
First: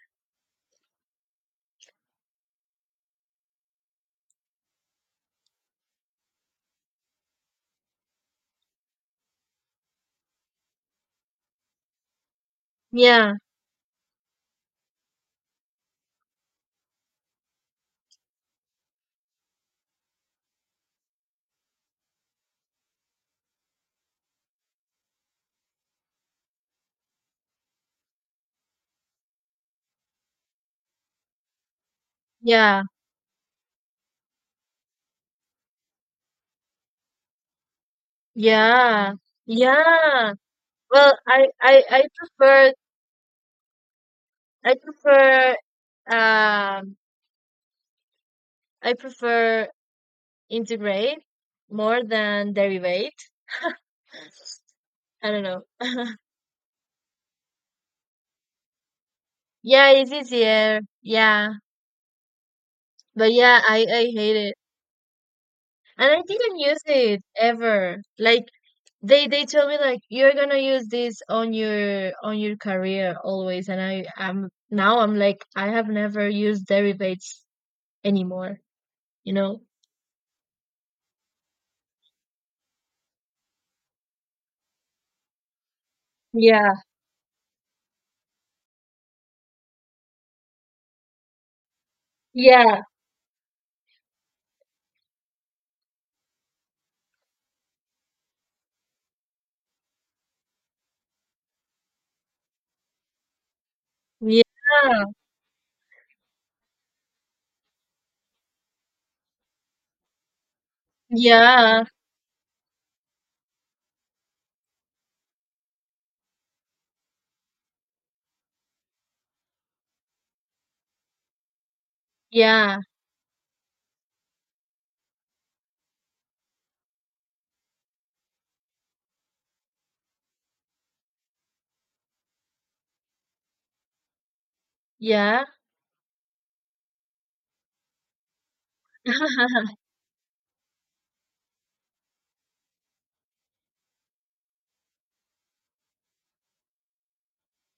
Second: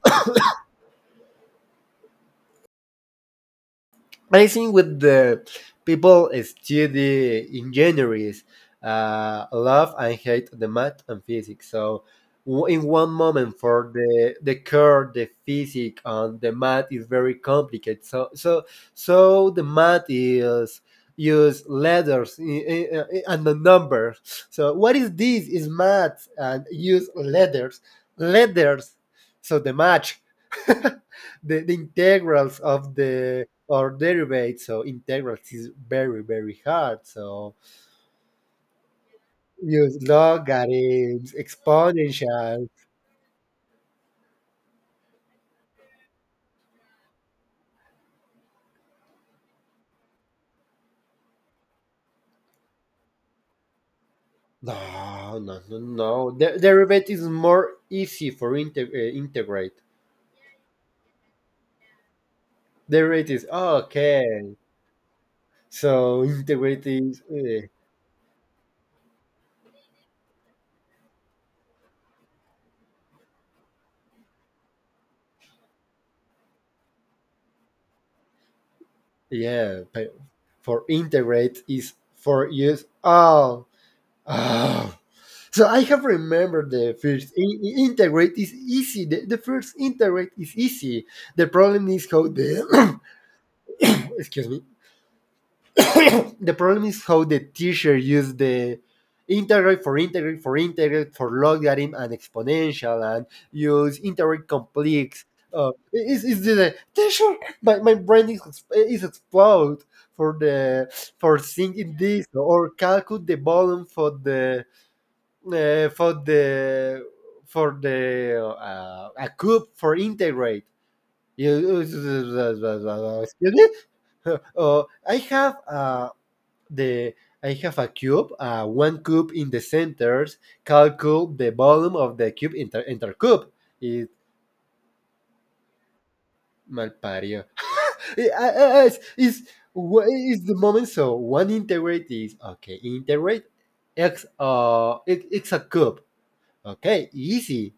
Speaker 1: I think with the people study engineers love and hate the math and physics. So w- in one
Speaker 2: Yeah,
Speaker 1: moment for the curve, the physics and the math is very complicated. So the math is use letters and the numbers. So what is this? Is math and use letters, letters. So the match, [laughs] the, the integrals
Speaker 2: yeah,
Speaker 1: of the or derivate, so integrals is very, very hard. So
Speaker 2: yeah,
Speaker 1: use
Speaker 2: yeah. Well,
Speaker 1: logarithms,
Speaker 2: I
Speaker 1: exponentials.
Speaker 2: prefer, I prefer, um I prefer integrate more than derivate. [laughs] I
Speaker 1: No,
Speaker 2: don't
Speaker 1: no,
Speaker 2: know.
Speaker 1: no,
Speaker 2: [laughs]
Speaker 1: no. De- derivative is more easy for integ- integrate.
Speaker 2: Yeah, it's easier. Yeah, but
Speaker 1: Derivative is
Speaker 2: yeah,
Speaker 1: oh,
Speaker 2: I hate it.
Speaker 1: okay.
Speaker 2: And I
Speaker 1: So
Speaker 2: didn't use
Speaker 1: integrate
Speaker 2: it
Speaker 1: is
Speaker 2: ever. Like, they told me like, you're gonna use this on your career always. And I am, now I'm like, I have never used derivatives anymore. You know?
Speaker 1: yeah. But for integrate is for use. Oh, oh. So I have remembered
Speaker 2: Yeah,
Speaker 1: the first integrate is easy. The first integrate is easy. The problem is how
Speaker 2: yeah,
Speaker 1: the [coughs] excuse me. [coughs] The problem is how the teacher used the integrate for logarithm and exponential and use integrate
Speaker 2: yeah,
Speaker 1: complex. Is the teacher? My brain is ex- is explode for the for
Speaker 2: yeah,
Speaker 1: thinking this or calculate the volume for the for the for the a cube for integrate. You-
Speaker 2: yeah,
Speaker 1: Excuse me. [laughs] I have the I have a cube, one cube in the centers. Calculate the volume of the cube inter cube. It
Speaker 2: yeah,
Speaker 1: malpario. [laughs] It's,
Speaker 2: [laughs]
Speaker 1: wha- it's the moment. So one integrate is okay. Integrate x it, it's a cube. Okay, easy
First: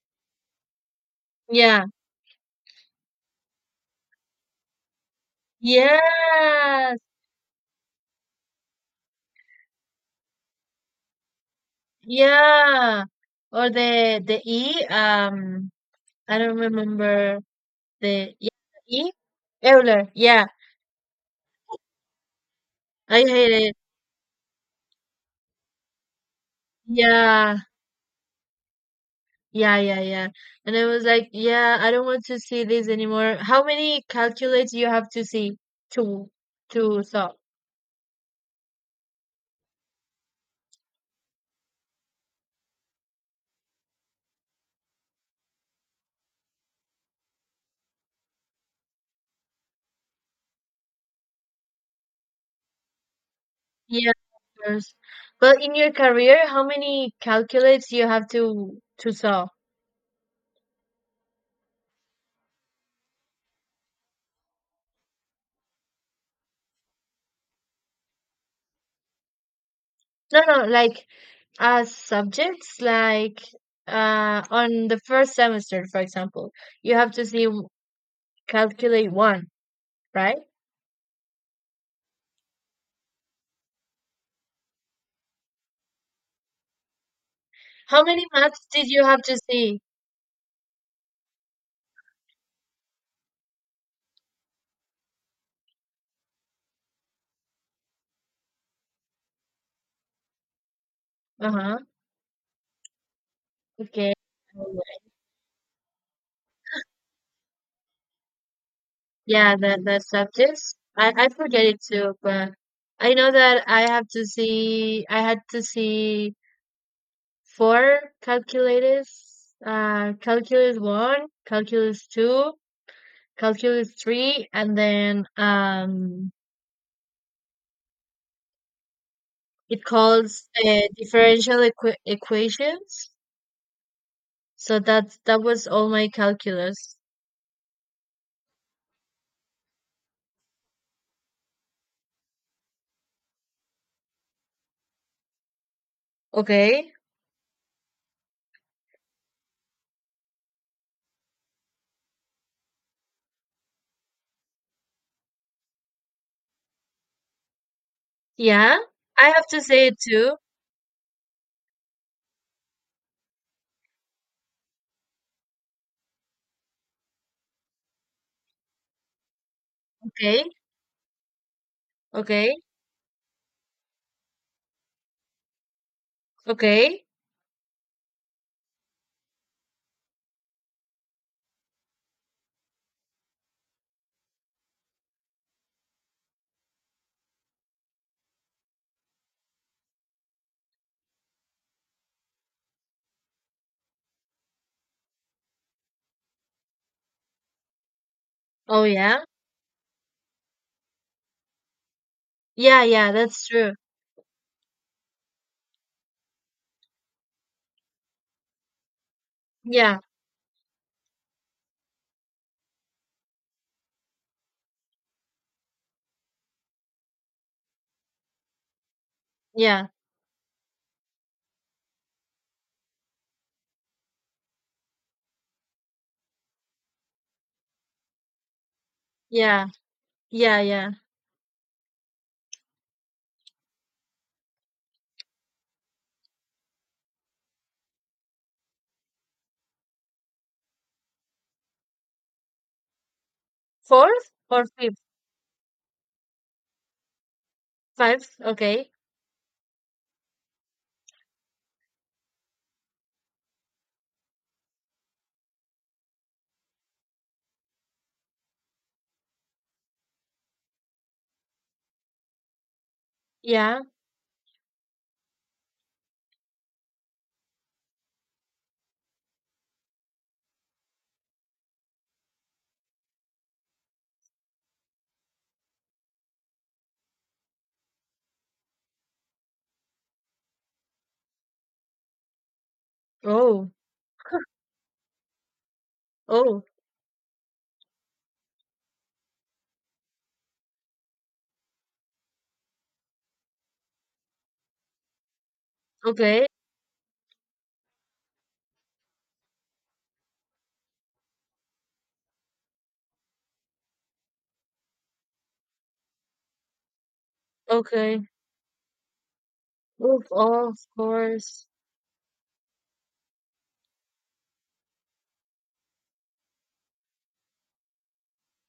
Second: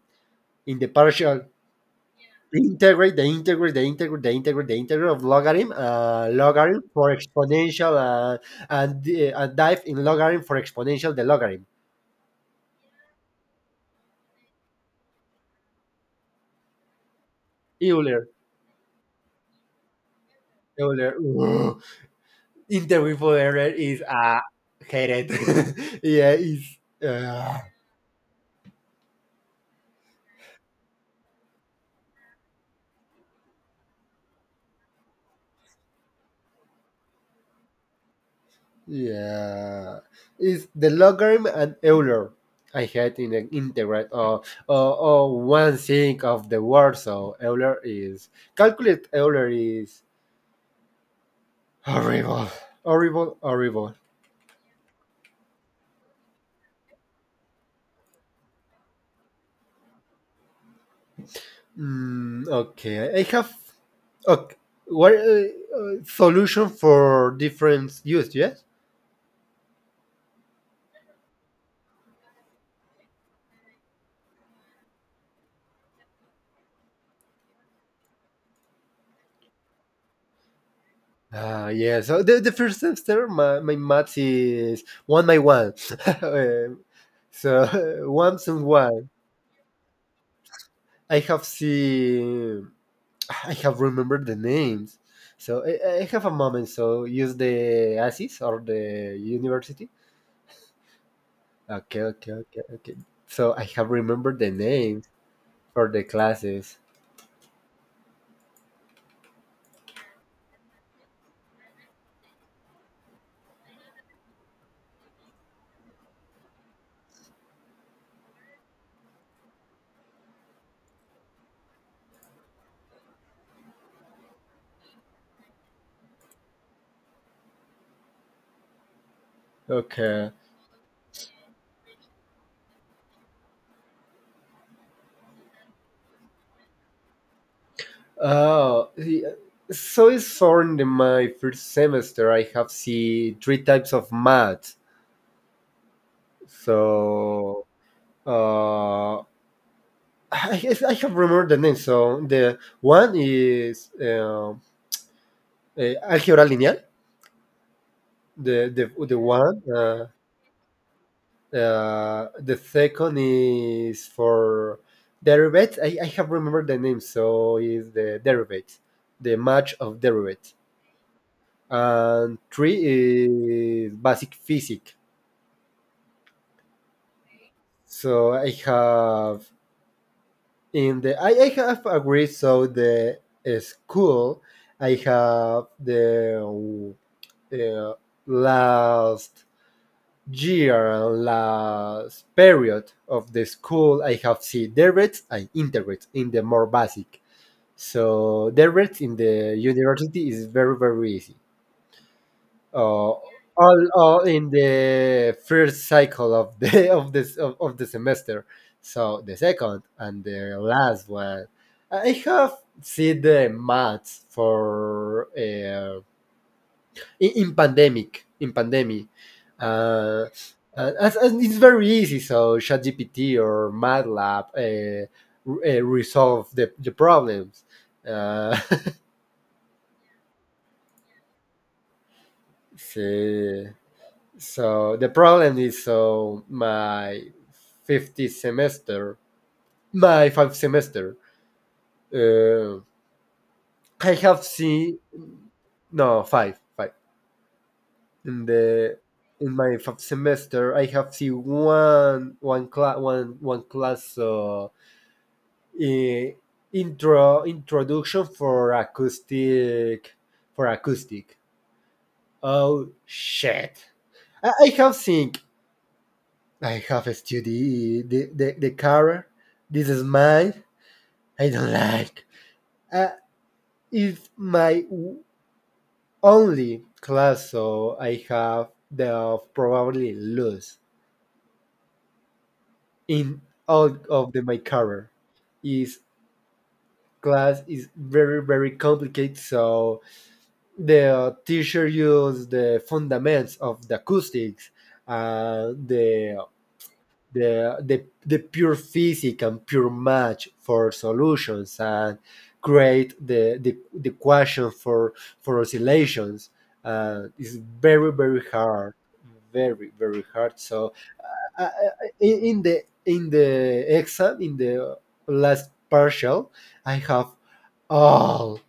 Speaker 1: in the partial
Speaker 2: yeah,
Speaker 1: the integrate of logarithm logarithm
Speaker 2: yes,
Speaker 1: for exponential and dive in logarithm for exponential the logarithm
Speaker 2: yeah. Or the E. I don't remember
Speaker 1: Euler.
Speaker 2: the, yeah, E. Euler. Yeah,
Speaker 1: Ugh. Integral
Speaker 2: I
Speaker 1: for
Speaker 2: hate
Speaker 1: error
Speaker 2: it.
Speaker 1: is hated. [laughs] Yeah is
Speaker 2: Yeah.
Speaker 1: uh,
Speaker 2: Yeah, yeah, yeah. And I was like, "Yeah, I don't want to see this anymore." How many calculates you have to see to to stop?
Speaker 1: yeah is the logarithm and Euler I hate in the integrate or oh, oh, oh, one thing of the word so Euler is calculate Euler is horrible, horrible, horrible.
Speaker 2: Yeah, of course. But in your career, how many calculates you have to solve?
Speaker 1: Mm, okay, I have okay. What solution for different use? Yes.
Speaker 2: No, no, like, as subjects, like, on the first semester, for example, you have to see calculate one, right?
Speaker 1: Ah, yeah. So the first semester, my math is one by one. [laughs] Um,
Speaker 2: How
Speaker 1: so [laughs]
Speaker 2: many
Speaker 1: once and
Speaker 2: maths did you
Speaker 1: one.
Speaker 2: have to see?
Speaker 1: I have seen. I have remembered the names. So I have a moment. So use the ASIS or the university.
Speaker 2: Uh-huh.
Speaker 1: Okay, okay, okay, okay. So I have
Speaker 2: Okay.
Speaker 1: remembered the name for the classes.
Speaker 2: Yeah, the subjects. I forget it too, but I know that I have to see. I had to see four calculus, calculus one, calculus two, calculus three, and then it
Speaker 1: Okay.
Speaker 2: calls differential equations. So that's, that was all my calculus.
Speaker 1: Oh, the- so it's in my first semester. I have see three types of math.
Speaker 2: Okay.
Speaker 1: So uh, I, I have remembered the name. So the one is algebra lineal. The
Speaker 2: Yeah,
Speaker 1: the the
Speaker 2: I have to
Speaker 1: one.
Speaker 2: say it too.
Speaker 1: The second is for derivatives. I have remembered the name. So is the derivatives, the match of
Speaker 2: Okay.
Speaker 1: derivatives. And
Speaker 2: Okay.
Speaker 1: three is basic physics.
Speaker 2: Okay.
Speaker 1: So I have in the I have agreed. So the school I have the uh, last year and last period of the school I have seen derivatives and integrate in the more basic. So
Speaker 2: Oh
Speaker 1: derivatives in
Speaker 2: yeah.
Speaker 1: the university is very very easy.
Speaker 2: Yeah, yeah,
Speaker 1: uh,
Speaker 2: that's true.
Speaker 1: all in the first cycle of the [laughs] of this of the semester. So the second
Speaker 2: Yeah,
Speaker 1: and the last one, I have seen the maths for in pandemic in pandemic.
Speaker 2: yeah,
Speaker 1: Uh, and, as- and it's very easy. So ChatGPT or MATLAB resolve the problems. Uh,
Speaker 2: yeah, yeah, yeah.
Speaker 1: [laughs] sí. So the problem is, so my fifth semester, my five semester, uh, I
Speaker 2: Fourth
Speaker 1: have
Speaker 2: or fifth?
Speaker 1: seen no five, five
Speaker 2: Five.
Speaker 1: in
Speaker 2: Okay.
Speaker 1: the in my fifth semester. I have seen one class i- intro introduction for acoustic for acoustic. Oh
Speaker 2: Yeah.
Speaker 1: shit! I have seen I have studied the car. This is mine. I don't like. Uh, it's my only class, so I have the probably lose in
Speaker 2: Oh,
Speaker 1: all of my career. Is
Speaker 2: oh,
Speaker 1: class is very very complicated, so the teacher use the fundamentals of the acoustics, uh, the
Speaker 2: okay,
Speaker 1: the pure physics and pure match for solutions and create the equation for oscillations is
Speaker 2: okay.
Speaker 1: very very
Speaker 2: Oof,
Speaker 1: hard
Speaker 2: oh, of
Speaker 1: so uh,
Speaker 2: course.
Speaker 1: uh, in the exam in the last partial I have all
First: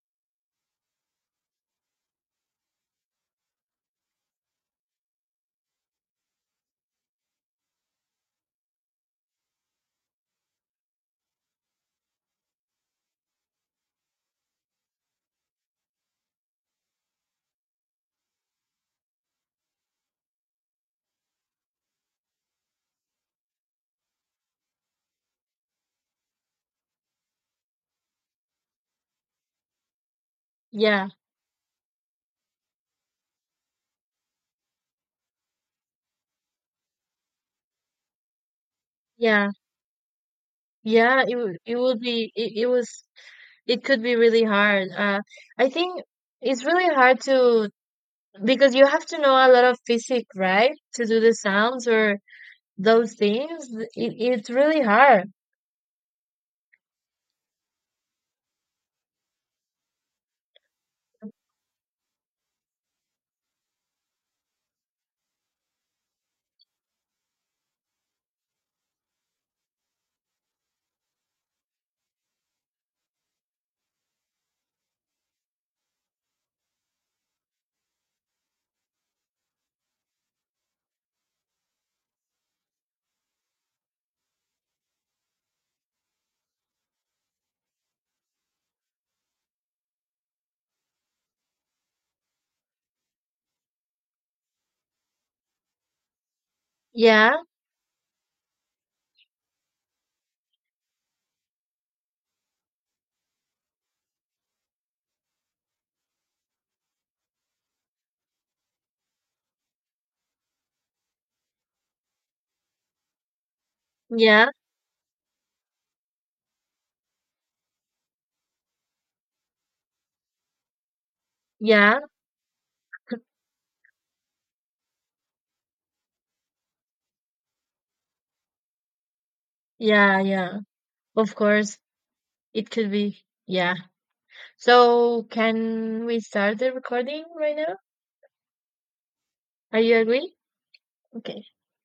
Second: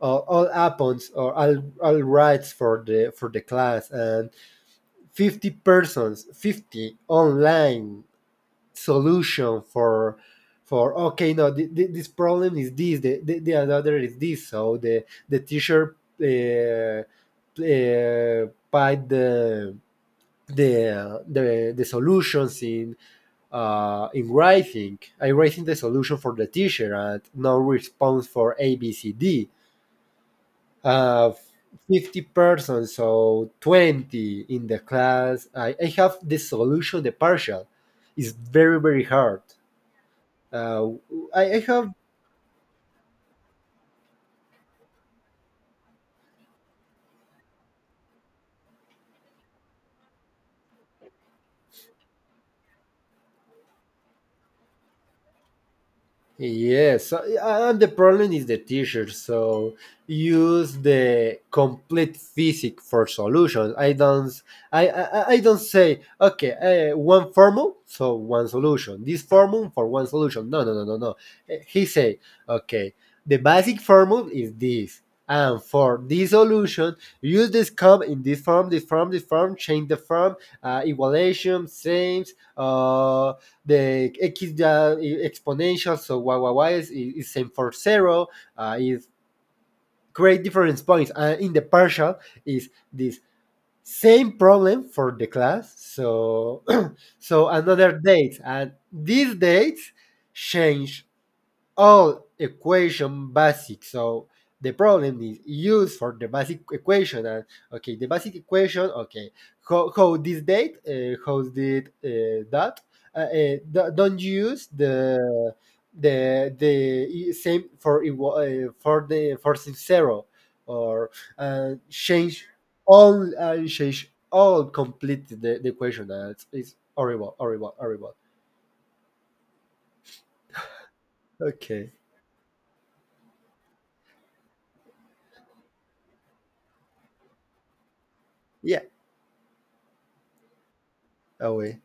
Speaker 1: all appons or all rights for the class and 50 persons 50 online solution for okay no th- th- this problem is this the another is this so the teacher uh, put the the solutions in writing I writing the solution for the teacher and no response for a b c d
Speaker 2: Yeah,
Speaker 1: uh 50 persons so 20 in the class I have the solution the partial it's very very hard
Speaker 2: yeah,
Speaker 1: uh,
Speaker 2: yeah.
Speaker 1: I
Speaker 2: It
Speaker 1: have
Speaker 2: would be, it was, it could be really hard. I think it's really hard to, because you have to know a lot of physics, right? To do the sounds or those things. It, it's really hard.
Speaker 1: yes, and the problem is the teacher. So use the complete physics for solutions. I don't, I don't say okay, one formula, so one solution. This formula for one solution. No, no, no, no, no. Eh, he say okay, the basic formula is this. And for this solution, use this com in this form, this form, this form, change the form, evaluation. Same, uh. The X ya- exponential, so y is same for zero, is great difference points. And in the partial is this same problem for the class. So [clears throat]
Speaker 2: Yeah,
Speaker 1: so another date and these dates change all equation basic. So the problem is used for the basic equation. And okay, the basic equation. Okay, how this date? How did that? Do- don't
Speaker 2: yeah,
Speaker 1: use the the e, same for equa- for the for zero or uh,
Speaker 2: yeah,
Speaker 1: change change all complete the equation. That's it's horrible, horrible, horrible.
Speaker 2: yeah, yeah. Of course.
Speaker 1: Okay,
Speaker 2: It could be. Yeah. So can we start the recording right now?
Speaker 1: yeah,
Speaker 2: Are you agree? Okay.
Speaker 1: away.